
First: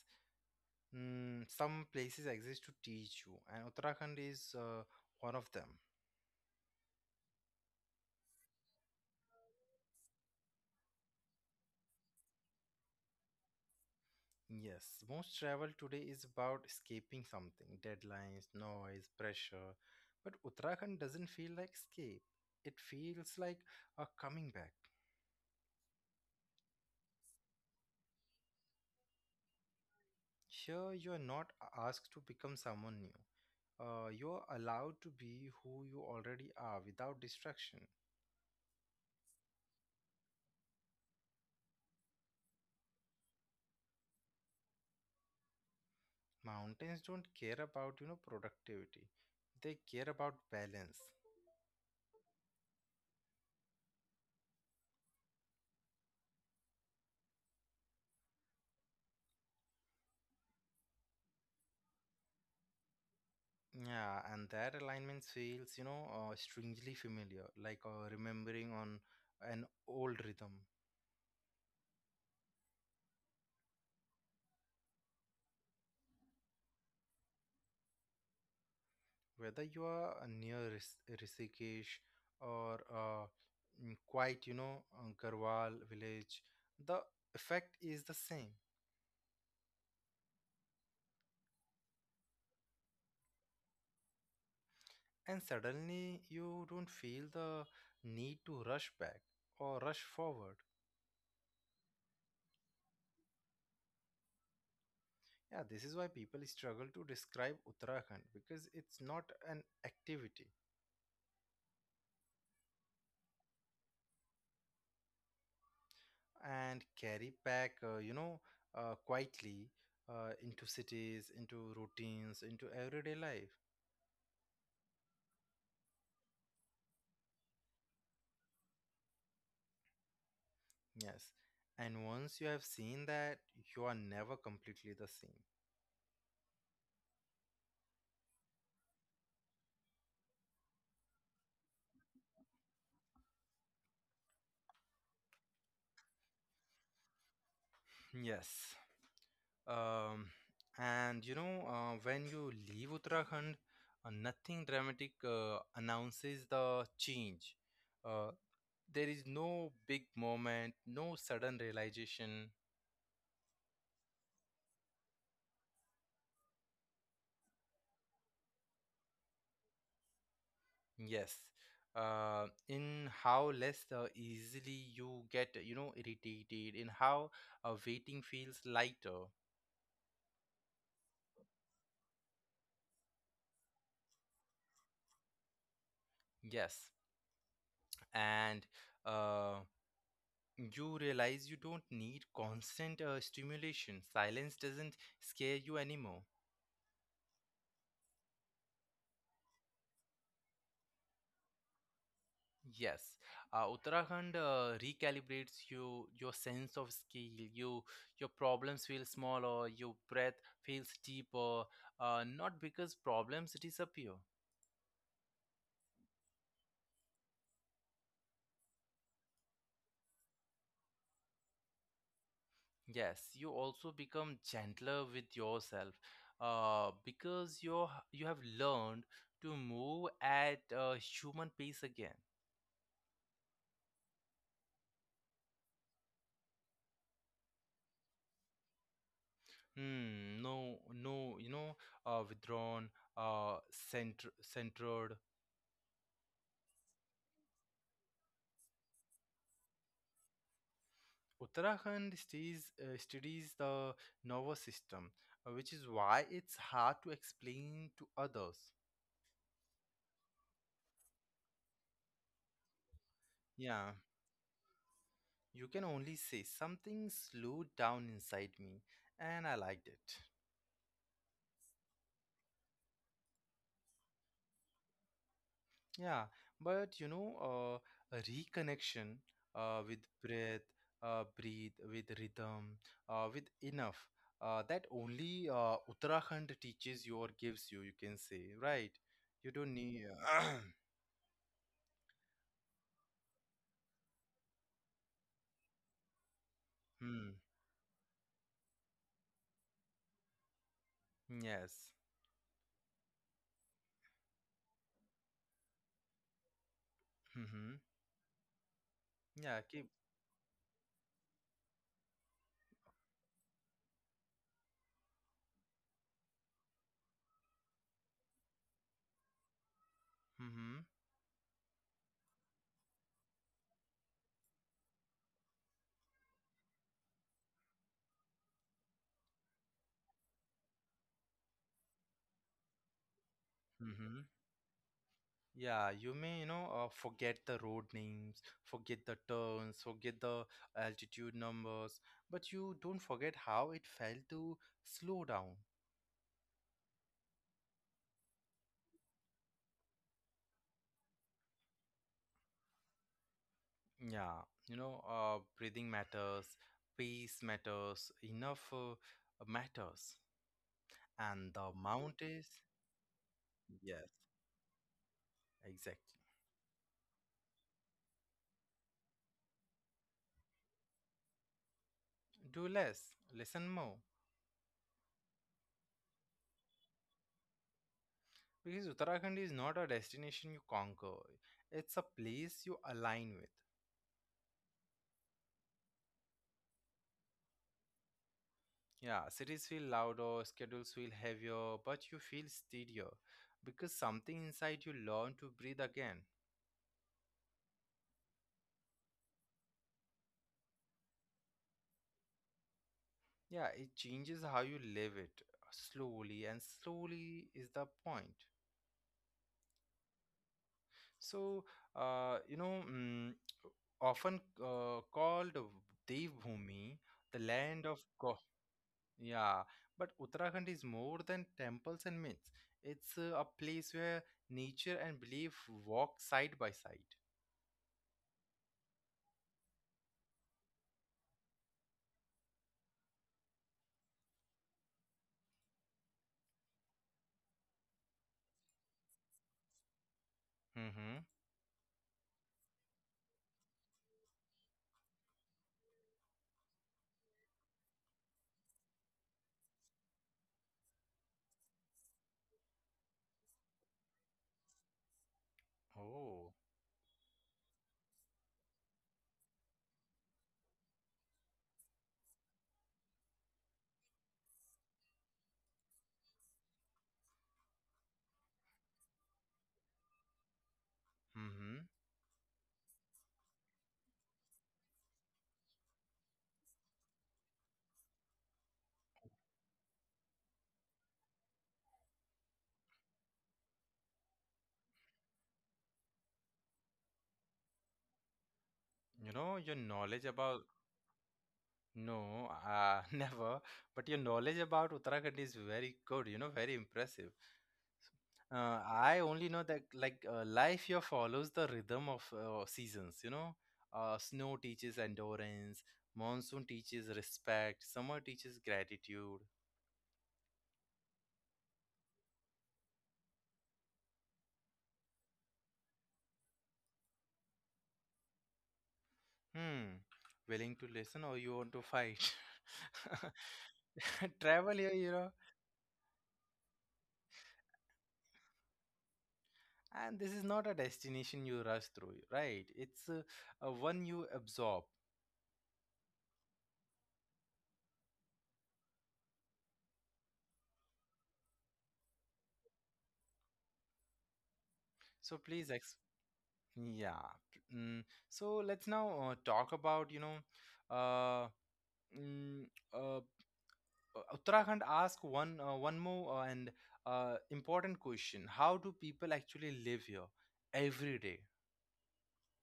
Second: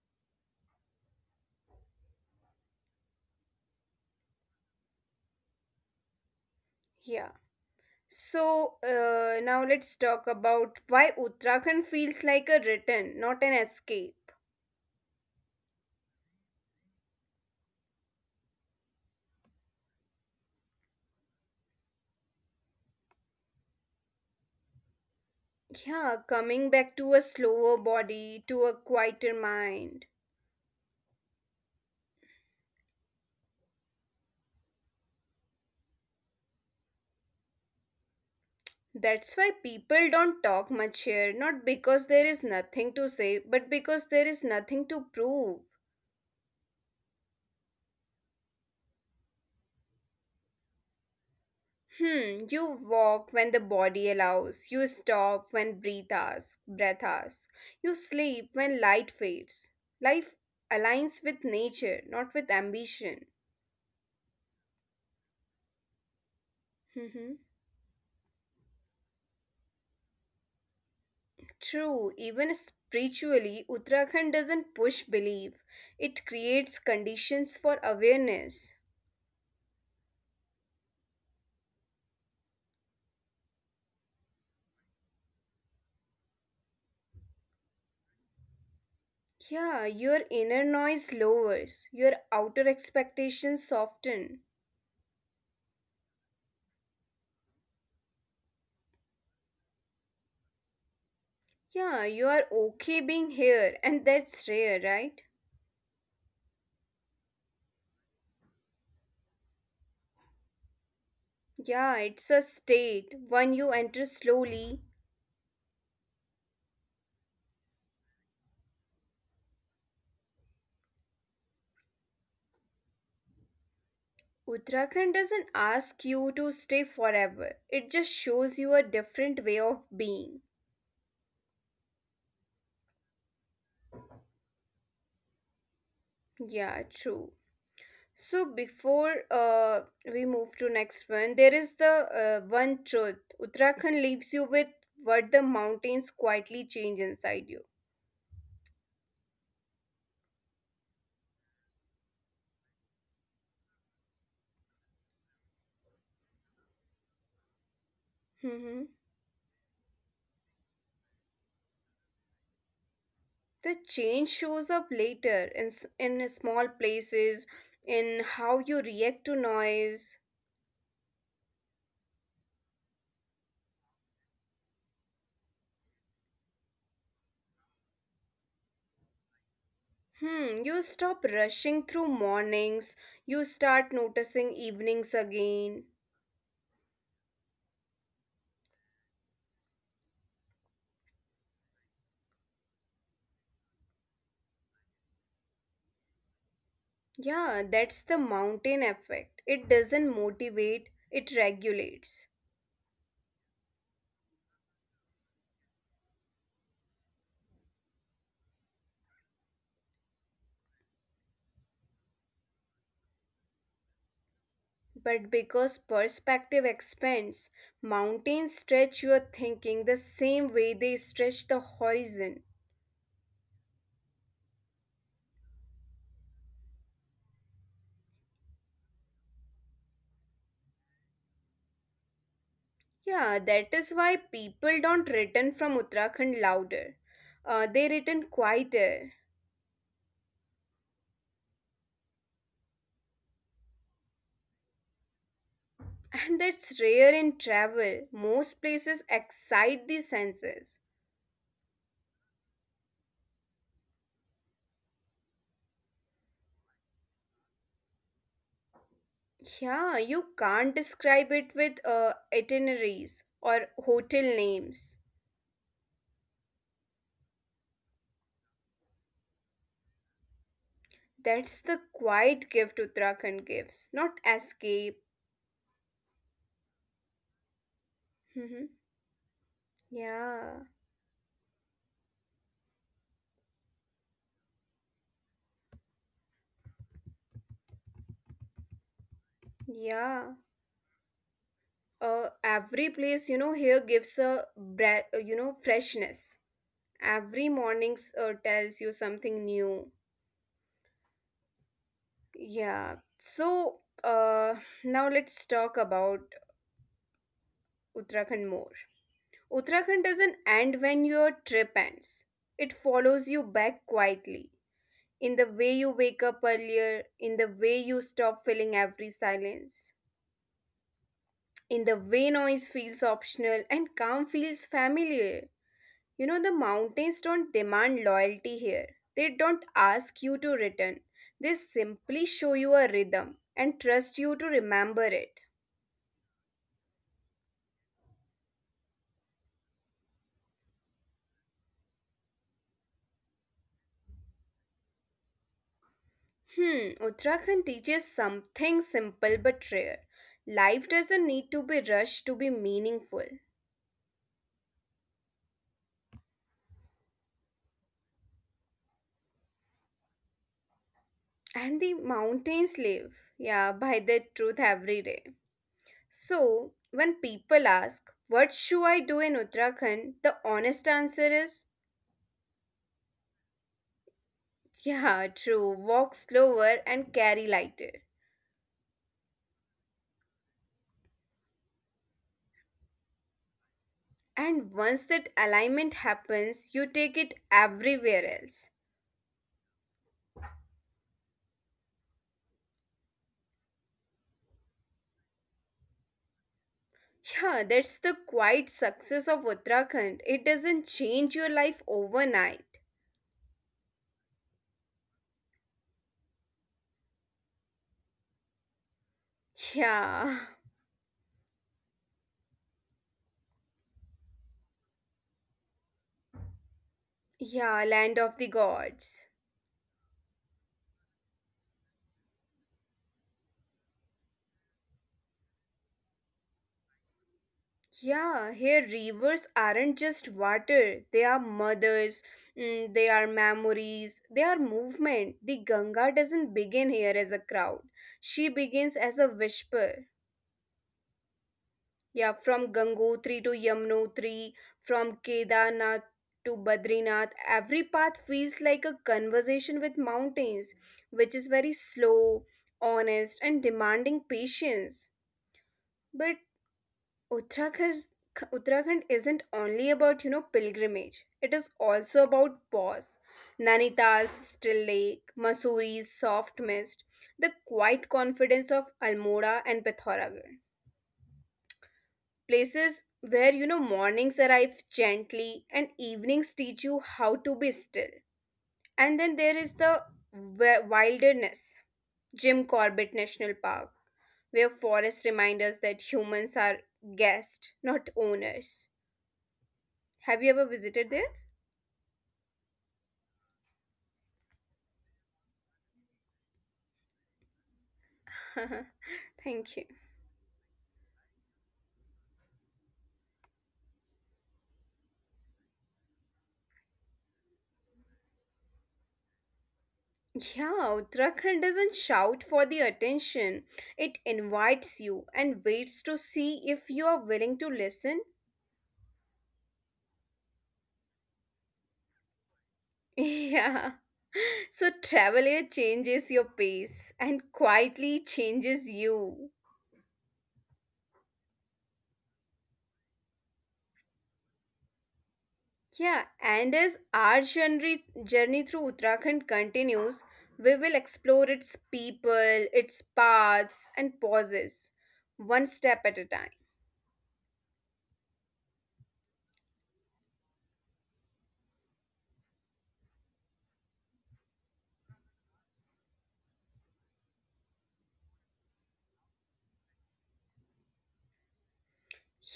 [SPEAKER 1] Mm, some places exist to teach you, and Uttarakhand is one of them.
[SPEAKER 2] Yeah. So now let's talk about why Uttarakhand feels like a return, not an escape.
[SPEAKER 1] Yes, most travel today is about escaping something deadlines, noise, pressure. But Uttarakhand doesn't feel like escape, it feels like a coming back.
[SPEAKER 2] Yeah, coming back to a slower body, to a quieter mind.
[SPEAKER 1] Here, you are not asked to become someone new, you're allowed to be who you already are without distraction.
[SPEAKER 2] That's why people don't talk much here, not because there is nothing to say, but because there is nothing to prove.
[SPEAKER 1] Mountains don't care about you know productivity; they care about balance.
[SPEAKER 2] Hmm, you walk when the body allows. You stop when breath asks. You sleep when light fades. Life aligns with nature, not with ambition.
[SPEAKER 1] Yeah, and that alignment feels, you know, strangely
[SPEAKER 2] Mhm.
[SPEAKER 1] familiar, like remembering on an old rhythm.
[SPEAKER 2] True, even spiritually, Uttarakhand doesn't push belief. It creates conditions for awareness.
[SPEAKER 1] Whether you are near Rishikesh or quite, you know, Garhwal village, the effect is the same.
[SPEAKER 2] Yeah, your inner noise lowers, your outer expectations soften.
[SPEAKER 1] And suddenly you don't feel the need to rush back or rush forward.
[SPEAKER 2] Yeah, you are okay being here, and that's rare, right?
[SPEAKER 1] Yeah, this is why people struggle to describe Uttarakhand because it's not an activity
[SPEAKER 2] Yeah, it's a state when you enter slowly.
[SPEAKER 1] and carry back, you know, quietly into cities, into routines, into everyday life.
[SPEAKER 2] Uttarakhand doesn't ask you to stay forever. It just shows you a different way of being.
[SPEAKER 1] Yes. And once you have seen that, you are never completely the same.
[SPEAKER 2] Yeah, true. So before we move to next one, there is the one truth. Uttarakhand leaves you with what the mountains quietly change inside you.
[SPEAKER 1] *clears throat* Yes. Um, and you know, when you leave Uttarakhand, nothing dramatic announces the change. Uh,
[SPEAKER 2] Hmm,
[SPEAKER 1] there is no big moment, no sudden realization,
[SPEAKER 2] the change shows up later in in small places, in how you react to noise.
[SPEAKER 1] Yes. In how less easily you get, you know, irritated, in how waiting feels lighter.
[SPEAKER 2] Hmm, you stop rushing through mornings, you start noticing evenings again.
[SPEAKER 1] Yes. And uh, you realize you don't need constant stimulation. Silence doesn't scare you anymore.
[SPEAKER 2] Yeah, that's the mountain effect. It doesn't motivate, it regulates.
[SPEAKER 1] Yes. Uttarakhand recalibrates you, your sense of scale. Your problems feel smaller. Your breath feels deeper. Not because problems disappear.
[SPEAKER 2] But because perspective expands, mountains stretch your thinking the same way they stretch the horizon.
[SPEAKER 1] Yes, you also become gentler with yourself because you have learned to move at a human pace again.
[SPEAKER 2] Yeah, that is why people don't return from Uttarakhand louder. They return quieter.
[SPEAKER 1] Hmm, no, no, you know, withdrawn, uh, centered.
[SPEAKER 2] And that's rare in travel. Most places excite the senses.
[SPEAKER 1] Uttarakhand studies the nervous system, which is why it's hard to explain to others.
[SPEAKER 2] Yeah, you can't describe it with itineraries or
[SPEAKER 1] Yeah,
[SPEAKER 2] hotel names.
[SPEAKER 1] you can only say something slowed down inside me, and I liked it.
[SPEAKER 2] That's the quiet gift Uttarakhand gives, not escape.
[SPEAKER 1] Yeah, but you know, a
[SPEAKER 2] Mhm.
[SPEAKER 1] reconnection with
[SPEAKER 2] Yeah,
[SPEAKER 1] breath, breathe with rhythm, with enough that only Uttarakhand teaches you or gives you, you can say, right? You don't need.
[SPEAKER 2] yeah. Every place you know here gives a breath, you know, freshness.
[SPEAKER 1] *clears throat* Hmm.
[SPEAKER 2] Every morning's tells you something new.
[SPEAKER 1] Yes.
[SPEAKER 2] Yeah. So, now let's talk about
[SPEAKER 1] Mm-hmm.
[SPEAKER 2] Uttarakhand more.
[SPEAKER 1] Yeah. Keep.
[SPEAKER 2] Uttarakhand doesn't end when your trip ends. It follows you back quietly. In the way you wake up earlier, in the way you stop filling every silence,
[SPEAKER 1] Mm-hmm.
[SPEAKER 2] in the way noise feels optional and calm feels familiar. You know, the mountains don't demand loyalty here. They don't ask you to return. They simply show you a rhythm and trust
[SPEAKER 1] Mm-hmm.
[SPEAKER 2] you to remember it.
[SPEAKER 1] Yeah, you may, you know, forget the road names, forget the turns, forget the altitude numbers, but you don't forget how it felt to slow down.
[SPEAKER 2] Hmm, Uttarakhand teaches something simple but rare. Life doesn't need to be rushed to be meaningful.
[SPEAKER 1] Yeah, you know, breathing matters, pace matters, enough matters, and the
[SPEAKER 2] And the
[SPEAKER 1] amount is
[SPEAKER 2] mountains live, yeah, by
[SPEAKER 1] yes,
[SPEAKER 2] their truth every day.
[SPEAKER 1] exactly.
[SPEAKER 2] So, when people ask, "What should I do in Uttarakhand?" the honest answer is,
[SPEAKER 1] Do less, listen more,
[SPEAKER 2] yeah, true, walk slower and carry lighter.
[SPEAKER 1] because Uttarakhand is not a destination you conquer; it's a place you align with.
[SPEAKER 2] And once that alignment happens, you take it everywhere else.
[SPEAKER 1] Yeah, cities feel louder, schedules feel heavier, but you feel steadier because something inside you learn to breathe again.
[SPEAKER 2] Yeah, that's the quiet success of Uttarakhand. It doesn't change your life overnight.
[SPEAKER 1] Yeah, it changes how you live it slowly, and slowly is the point.
[SPEAKER 2] Yeah,
[SPEAKER 1] So, you know, mm, often called Devbhumi, the
[SPEAKER 2] yeah,
[SPEAKER 1] land of
[SPEAKER 2] land of
[SPEAKER 1] God.
[SPEAKER 2] the gods.
[SPEAKER 1] Yeah, but Uttarakhand is more than temples and myths. It's a place where nature and belief walk side by side.
[SPEAKER 2] Yeah, here rivers aren't just water, they are mothers, mm, they are memories, they are movement. The Ganga doesn't begin here as a crowd, she begins as a whisper.
[SPEAKER 1] Mm-hmm.
[SPEAKER 2] Yeah, from Gangotri to Yamunotri, from Kedarnath to Badrinath, every path feels like a conversation with mountains, which is very slow, honest, and demanding patience. But
[SPEAKER 1] Oh.
[SPEAKER 2] Uttarakhand, Uttarakhand isn't only about, you know, pilgrimage. It is also about pause. Nainital's still lake, Mussoorie soft mist, the quiet confidence of Almora and Pithoragarh.
[SPEAKER 1] Mm-hmm.
[SPEAKER 2] Places where you know mornings arrive gently and evenings teach you how to be still. And then there is the wilderness, Jim Corbett National Park, where forests remind us that humans are guests, not owners.
[SPEAKER 1] You know, your knowledge
[SPEAKER 2] Have you
[SPEAKER 1] about
[SPEAKER 2] ever visited there?
[SPEAKER 1] no, *laughs* never. But your knowledge about Uttarakhand is very good. You know, very impressive.
[SPEAKER 2] *laughs*
[SPEAKER 1] I only know that
[SPEAKER 2] Thank you.
[SPEAKER 1] like life here follows the rhythm of seasons, you know. Snow teaches endurance, monsoon teaches respect, summer teaches gratitude.
[SPEAKER 2] Yeah, Uttarakhand doesn't shout for the attention, it invites you and waits to see if you are willing to listen.
[SPEAKER 1] Hmm. Willing to listen or you want to fight?
[SPEAKER 2] *laughs* Yeah.
[SPEAKER 1] *laughs* Travel
[SPEAKER 2] So
[SPEAKER 1] here, you know.
[SPEAKER 2] traveler changes your pace and quietly changes you.
[SPEAKER 1] And this is not a destination you rush through, right? It's one you absorb.
[SPEAKER 2] Yeah, and as our journey through Uttarakhand continues, we will explore its people, its paths, and pauses,
[SPEAKER 1] So
[SPEAKER 2] one
[SPEAKER 1] please,
[SPEAKER 2] step
[SPEAKER 1] ex-
[SPEAKER 2] at a time.
[SPEAKER 1] yeah. Mm, so let's now talk about, you know, uh, Mm, uh, uh, Uttarakhand ask one more and important question: how do people actually live here every day?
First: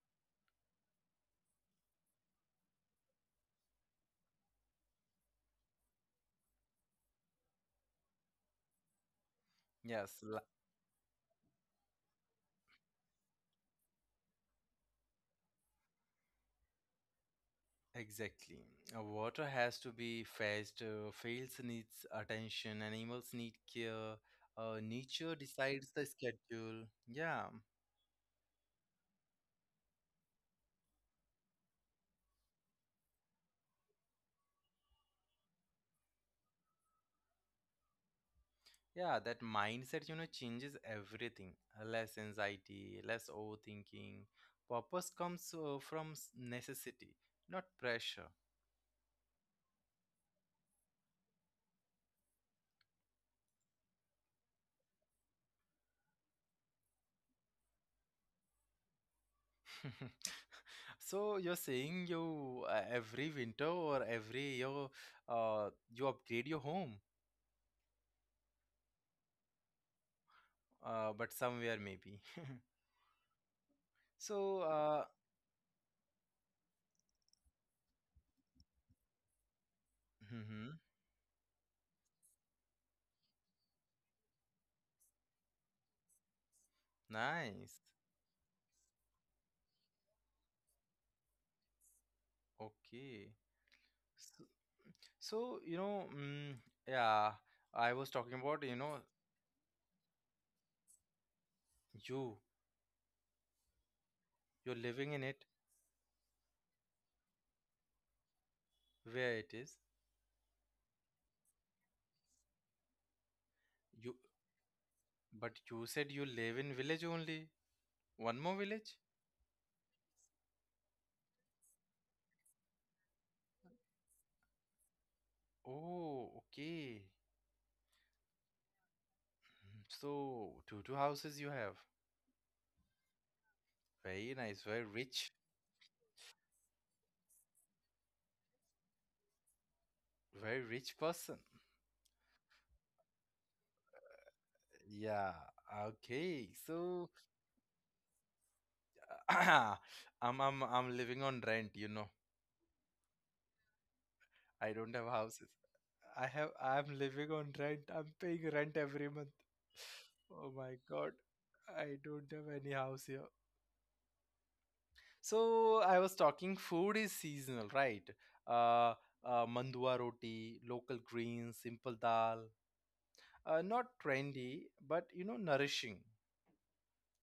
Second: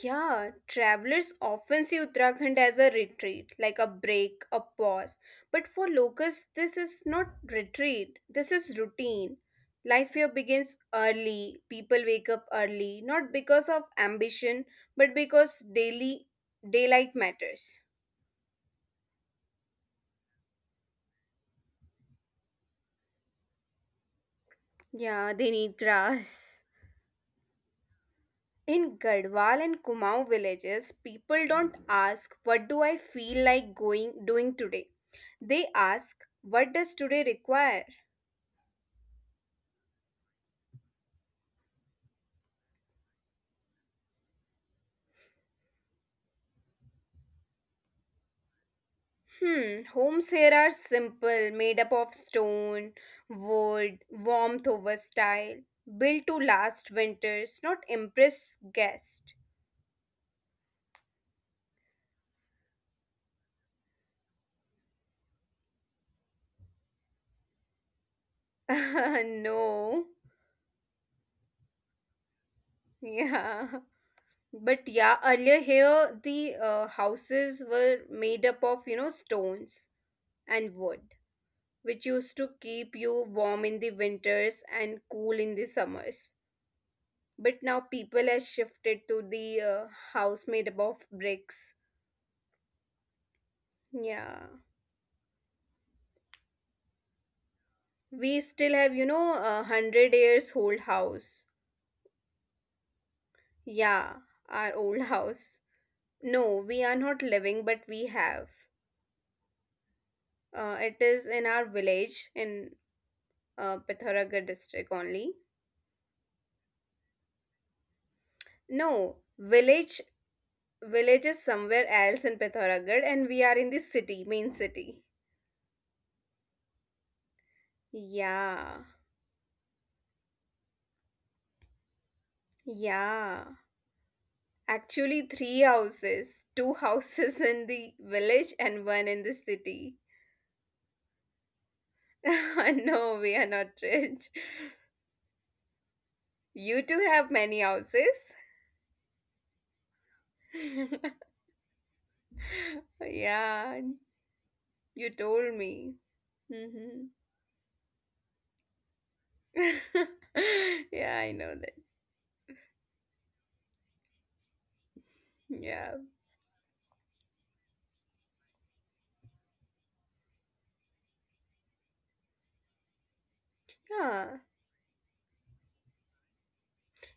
[SPEAKER 2] Yeah, travelers often see Uttarakhand as a retreat, like a break, a pause. But for locals, this is not retreat, this is routine. Life
[SPEAKER 1] Yes,
[SPEAKER 2] here
[SPEAKER 1] la-
[SPEAKER 2] begins early, people wake up early, not because of ambition, but because daily daylight matters.
[SPEAKER 1] exactly. Water has to be fetched. Fields needs attention. Animals need care.
[SPEAKER 2] Yeah,
[SPEAKER 1] Nature
[SPEAKER 2] they need
[SPEAKER 1] decides the
[SPEAKER 2] grass.
[SPEAKER 1] schedule. Yeah,
[SPEAKER 2] In Gadwal and Kumaon villages, people don't ask, "What do I feel like going doing today?" They ask, "What does today require?"
[SPEAKER 1] yeah. That mindset, you know, changes everything. Less anxiety, less overthinking. Purpose comes from necessity, not pressure.
[SPEAKER 2] Hmm, homes here are simple, made up of stone, wood, warmth over style, built to last winters, not impress guests.
[SPEAKER 1] *laughs* So you're saying you every winter or every year you upgrade your home,
[SPEAKER 2] *laughs* No,
[SPEAKER 1] but somewhere maybe. *laughs*
[SPEAKER 2] yeah.
[SPEAKER 1] So
[SPEAKER 2] But yeah, earlier here the houses were made up of, you know, stones
[SPEAKER 1] hmm
[SPEAKER 2] and wood, which used to keep you warm in the winters and cool in the summers. But
[SPEAKER 1] nice.
[SPEAKER 2] now people have shifted to the house made up of bricks.
[SPEAKER 1] Okay. So,
[SPEAKER 2] Yeah.
[SPEAKER 1] so you know, mm, yeah, I was talking about
[SPEAKER 2] We
[SPEAKER 1] you know
[SPEAKER 2] still have, you know, 100 years old house.
[SPEAKER 1] you
[SPEAKER 2] Yeah,
[SPEAKER 1] you're
[SPEAKER 2] our
[SPEAKER 1] living
[SPEAKER 2] old *laughs*
[SPEAKER 1] in it
[SPEAKER 2] house. No, we are not living, but we have.
[SPEAKER 1] where it is.
[SPEAKER 2] It is in our village in
[SPEAKER 1] You
[SPEAKER 2] Pithoragarh district only.
[SPEAKER 1] but you said you live in village only. One more village?
[SPEAKER 2] No, village is somewhere else in Pithoragarh, and we are in the city, main city.
[SPEAKER 1] Oh, okay.
[SPEAKER 2] Yeah,
[SPEAKER 1] So two houses you have.
[SPEAKER 2] yeah.
[SPEAKER 1] Very nice,
[SPEAKER 2] Actually, three houses, two *laughs* houses in the village and one in the city.
[SPEAKER 1] very rich person.
[SPEAKER 2] *laughs* No, we are not rich.
[SPEAKER 1] Yeah, okay.
[SPEAKER 2] You
[SPEAKER 1] So
[SPEAKER 2] too have many houses.
[SPEAKER 1] *coughs* *clears throat* I'm living on rent, you know.
[SPEAKER 2] *laughs* Yeah,
[SPEAKER 1] I don't have
[SPEAKER 2] you
[SPEAKER 1] houses.
[SPEAKER 2] told me.
[SPEAKER 1] I'm
[SPEAKER 2] Hmm.
[SPEAKER 1] living on rent. I'm paying rent every month.
[SPEAKER 2] *laughs*
[SPEAKER 1] Oh my God.
[SPEAKER 2] Yeah, I know that.
[SPEAKER 1] I don't have any house here. So I
[SPEAKER 2] Yeah.
[SPEAKER 1] was talking food is seasonal, right? Uh, Mandua roti, local greens, simple dal. Not
[SPEAKER 2] Yeah.
[SPEAKER 1] trendy, but you know, nourishing.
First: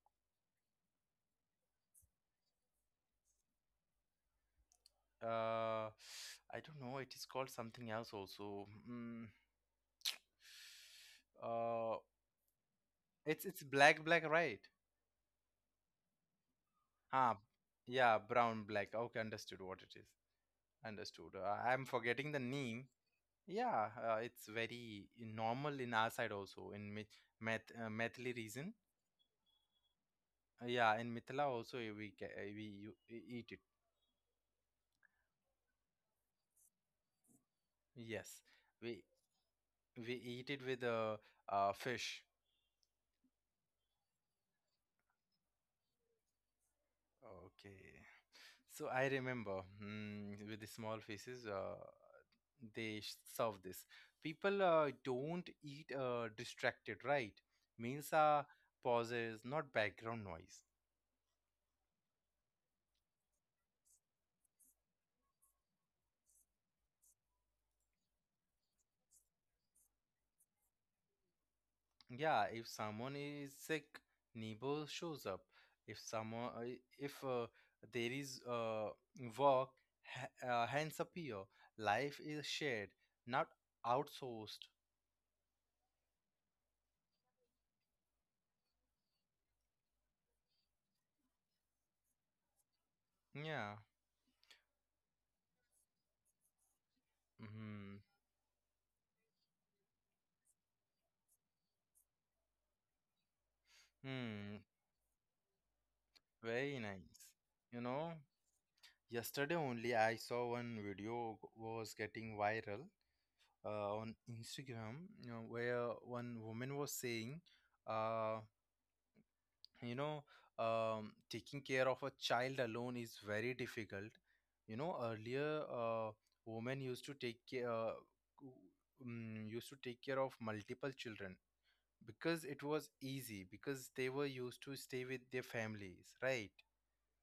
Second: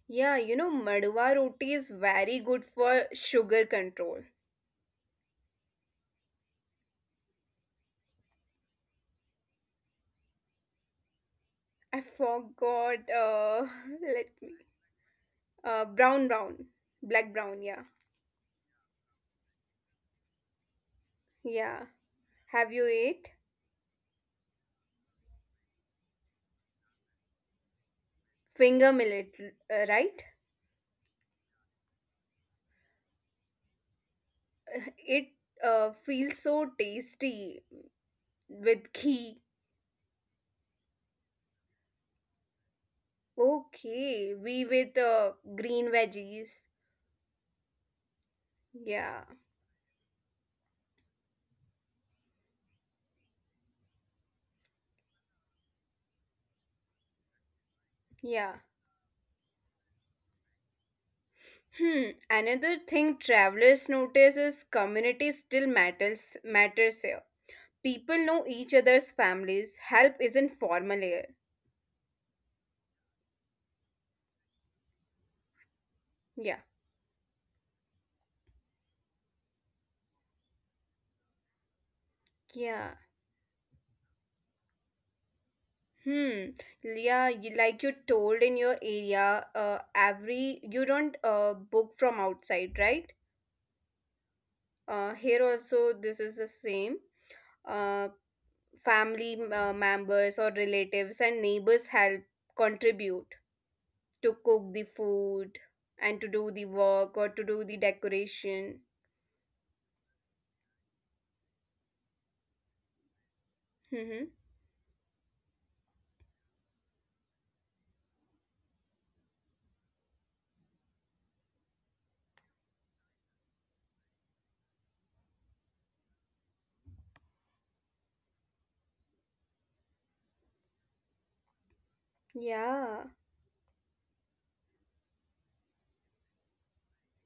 [SPEAKER 2] Yeah, you know, Madhua roti is very good for sugar control.
[SPEAKER 1] Uh I don't know it is called something else also uh
[SPEAKER 2] I forgot.
[SPEAKER 1] it's black
[SPEAKER 2] *laughs*
[SPEAKER 1] black,
[SPEAKER 2] Let
[SPEAKER 1] right?
[SPEAKER 2] me. Brown, brown.
[SPEAKER 1] Ah,
[SPEAKER 2] Black brown, yeah.
[SPEAKER 1] yeah, brown black, okay, understood what it is, understood. I'm
[SPEAKER 2] Yeah.
[SPEAKER 1] forgetting the
[SPEAKER 2] Have
[SPEAKER 1] name.
[SPEAKER 2] you ate?
[SPEAKER 1] Yeah, it's very normal in our side also in methili region.
[SPEAKER 2] Finger millet, right?
[SPEAKER 1] Yeah, in mithila also we eat it.
[SPEAKER 2] It feels so tasty
[SPEAKER 1] Yes,
[SPEAKER 2] with
[SPEAKER 1] we
[SPEAKER 2] ghee.
[SPEAKER 1] we eat it with fish.
[SPEAKER 2] Okay, we with green veggies.
[SPEAKER 1] Okay. So I
[SPEAKER 2] Yeah,
[SPEAKER 1] remember mm, with the small faces, they serve this. People don't eat distracted, right? Meals
[SPEAKER 2] yeah.
[SPEAKER 1] are pauses, not background noise.
[SPEAKER 2] Hmm. Another thing travelers notice is community still matters here. People know each other's families. Help isn't formal here.
[SPEAKER 1] Yeah, if someone is sick, neighbor shows up. If
[SPEAKER 2] Yeah,
[SPEAKER 1] someone, if there is work, hands appear. Life is
[SPEAKER 2] yeah.
[SPEAKER 1] shared, not outsourced.
[SPEAKER 2] Hmm. Yeah, you, like you told in your area, every you don't book from outside, right?
[SPEAKER 1] Yeah.
[SPEAKER 2] Here also this is the same.
[SPEAKER 1] Mm-hmm.
[SPEAKER 2] Uh, family members or relatives and neighbors help contribute to
[SPEAKER 1] Hmm.
[SPEAKER 2] cook the food and to do the
[SPEAKER 1] Very
[SPEAKER 2] work
[SPEAKER 1] nice.
[SPEAKER 2] or to do the
[SPEAKER 1] You know,
[SPEAKER 2] decoration.
[SPEAKER 1] yesterday only I saw one video was getting viral on
[SPEAKER 2] Mm-hmm.
[SPEAKER 1] Instagram, you know, where one woman was saying, uh, you know, taking care of a child alone is very difficult. You know, earlier women used to take care, w- used to take care of multiple children because it was
[SPEAKER 2] Yeah,
[SPEAKER 1] easy because they were used to stay with their families, right?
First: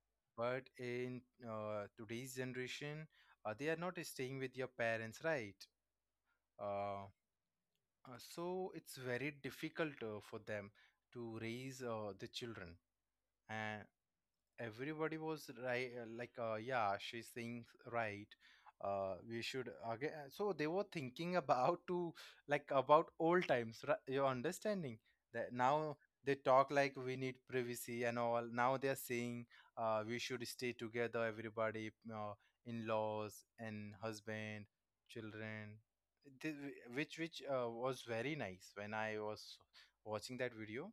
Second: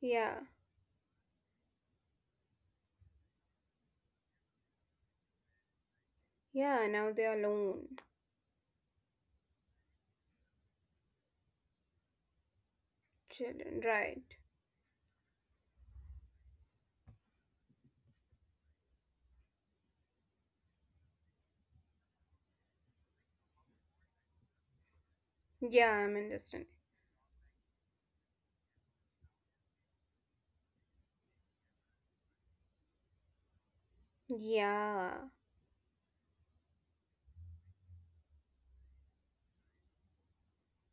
[SPEAKER 2] yeah,
[SPEAKER 1] But in today's generation, they are not staying with your parents, right?
[SPEAKER 2] yeah,
[SPEAKER 1] Uh,
[SPEAKER 2] now they are alone.
[SPEAKER 1] so it's very difficult for them to raise the children.
[SPEAKER 2] Children,
[SPEAKER 1] And
[SPEAKER 2] right.
[SPEAKER 1] everybody was right yeah she's saying right we should again so they were thinking *laughs* about to like about old times, right? You're understanding that
[SPEAKER 2] Yeah,
[SPEAKER 1] now
[SPEAKER 2] I'm
[SPEAKER 1] they
[SPEAKER 2] understanding.
[SPEAKER 1] talk like we need privacy and all now they're saying we should stay together everybody in-laws and husband,
[SPEAKER 2] Yeah.
[SPEAKER 1] children. Th- which was very nice when I was watching that video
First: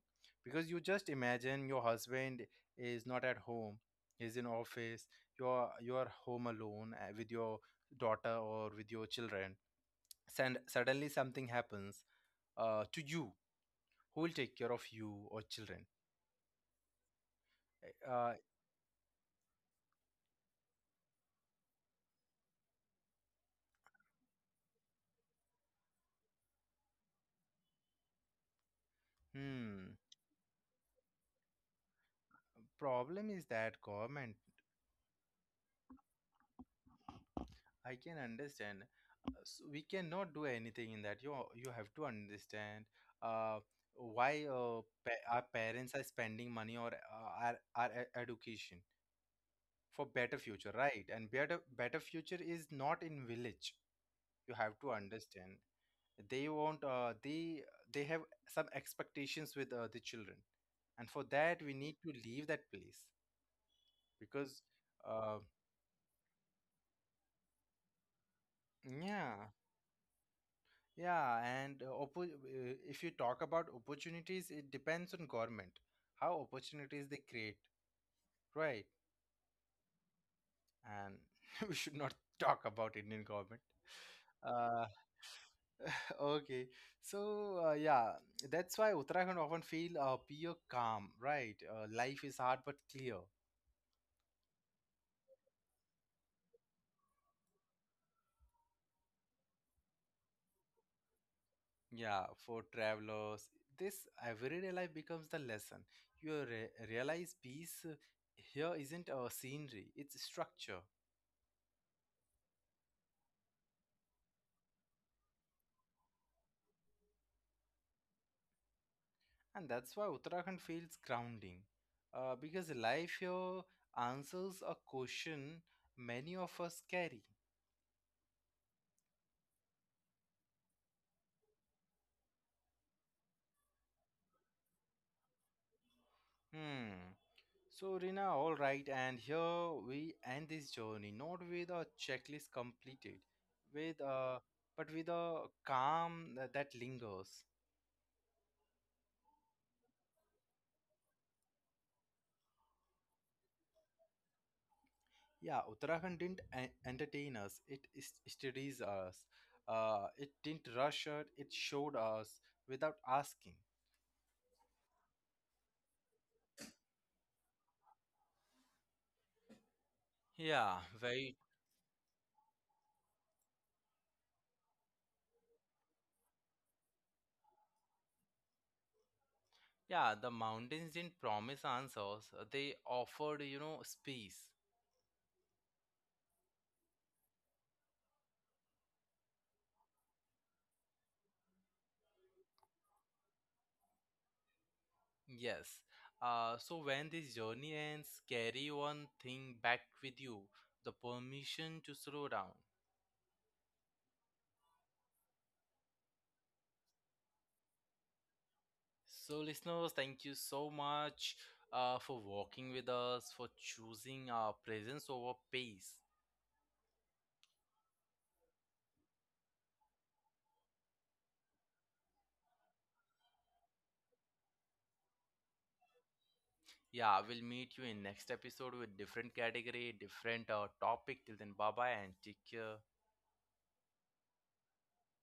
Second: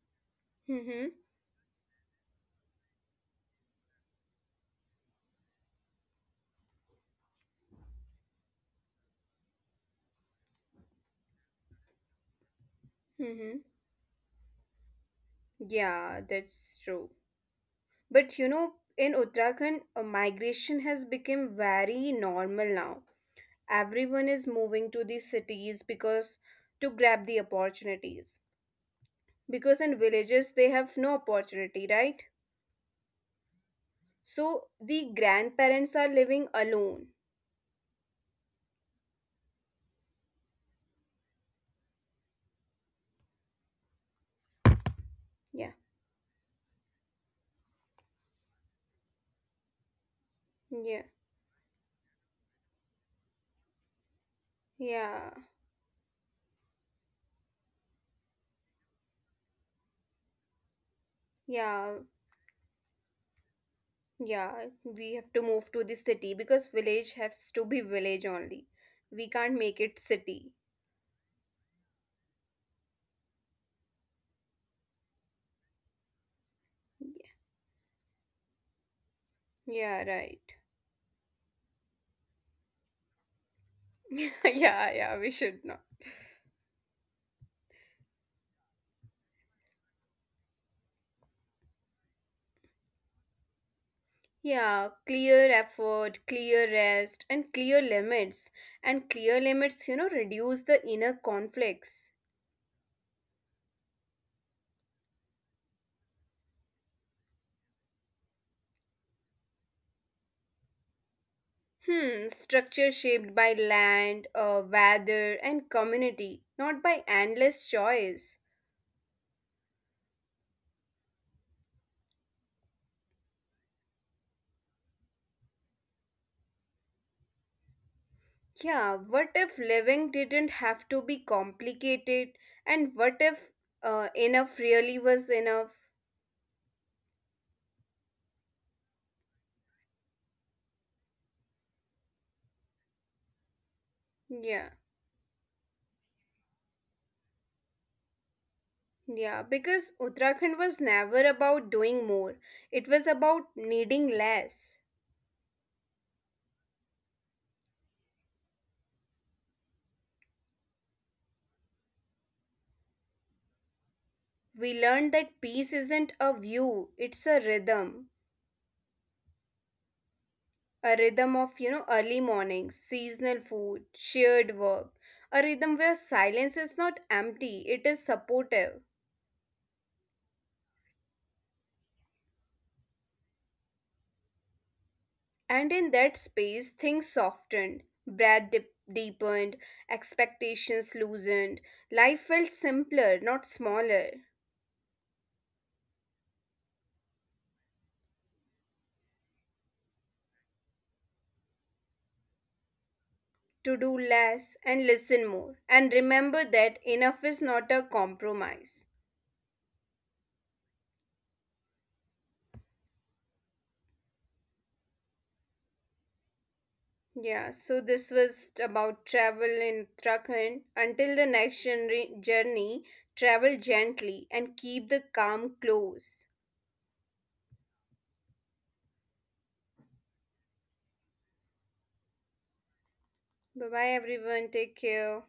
[SPEAKER 1] because you just
[SPEAKER 2] Mm-hmm.
[SPEAKER 1] imagine your husband is not at home, is in office, you're home alone with your daughter or with your children and suddenly something happens to you
[SPEAKER 2] Mm-hmm.
[SPEAKER 1] who will take care of you or children.
[SPEAKER 2] Yeah, that's true.
[SPEAKER 1] Eh, uh,
[SPEAKER 2] But you know, in Uttarakhand, migration has become very normal now. Everyone is moving to these cities because to grab the opportunities, because in
[SPEAKER 1] hmm
[SPEAKER 2] villages they have no opportunity, right?
[SPEAKER 1] problem is that government.
[SPEAKER 2] So the grandparents are living alone.
[SPEAKER 1] I can understand. So we cannot do anything in that, you have to understand uh, why uh, our
[SPEAKER 2] Yeah,
[SPEAKER 1] parents are spending money or our education, for better future
[SPEAKER 2] yeah,
[SPEAKER 1] right and better future is not in village, you have to
[SPEAKER 2] yeah,
[SPEAKER 1] understand. They want they have some expectations with the children and for that we
[SPEAKER 2] yeah,
[SPEAKER 1] need to leave that place because
[SPEAKER 2] yeah, we have
[SPEAKER 1] uh,
[SPEAKER 2] to move to the city because village has to be village only. We can't
[SPEAKER 1] yeah
[SPEAKER 2] make it city.
[SPEAKER 1] yeah. And if you talk about opportunities it depends on government how opportunities they
[SPEAKER 2] Yeah,
[SPEAKER 1] create, right?
[SPEAKER 2] yeah, right.
[SPEAKER 1] And *laughs* we should not talk about Indian government.
[SPEAKER 2] *laughs* Yeah,
[SPEAKER 1] Uh,
[SPEAKER 2] yeah, we should not.
[SPEAKER 1] Okay, so yeah, that's why Uttarakhand often feel pure calm, right? Life is hard but clear.
[SPEAKER 2] Yeah, clear effort, clear rest, and clear limits. And clear limits, you know, reduce the inner conflicts.
[SPEAKER 1] Yeah, for travelers, this everyday life becomes the lesson. You re realize peace here isn't a scenery; it's structure,
[SPEAKER 2] Hmm, structure shaped by land, weather, and community, not by endless choice.
[SPEAKER 1] and that's why Uttarakhand feels grounding, because life here answers a question many of us carry.
[SPEAKER 2] Yeah, what if living didn't have to be complicated? And what if enough really was enough?
[SPEAKER 1] Hmm. So, Rina, all right, and here we end this journey not with a checklist completed, with a
[SPEAKER 2] Yeah,
[SPEAKER 1] but with a calm that, that lingers.
[SPEAKER 2] yeah, because Uttarakhand was never about doing more, it was about needing less.
[SPEAKER 1] Yeah, Uttarakhand didn't entertain us; it studies us. It didn't rush us; it showed us without asking.
[SPEAKER 2] We learned that peace isn't a view, it's a rhythm, a
[SPEAKER 1] Yeah,
[SPEAKER 2] rhythm of,
[SPEAKER 1] very.
[SPEAKER 2] you know, early mornings, seasonal food, shared work, a rhythm where silence is not empty, it is supportive.
[SPEAKER 1] Yeah, the mountains didn't promise answers; they offered, you know, space.
[SPEAKER 2] And in that space things softened, deepened, expectations loosened, life felt simpler, not smaller.
[SPEAKER 1] Yes. So when this journey ends, carry one thing back with you, the permission to slow down.
[SPEAKER 2] To do less and listen more and remember that enough is not a compromise.
[SPEAKER 1] So, listeners, thank you so much for walking with us, for choosing our presence over pace.
[SPEAKER 2] Yeah, so this was about travel in Uttarakhand. Until the next journey, travel gently and keep the calm close.
[SPEAKER 1] Yeah, we'll meet you in next episode with different category, different topic. Till then, bye bye and take care.
[SPEAKER 2] Bye bye, everyone. Take care.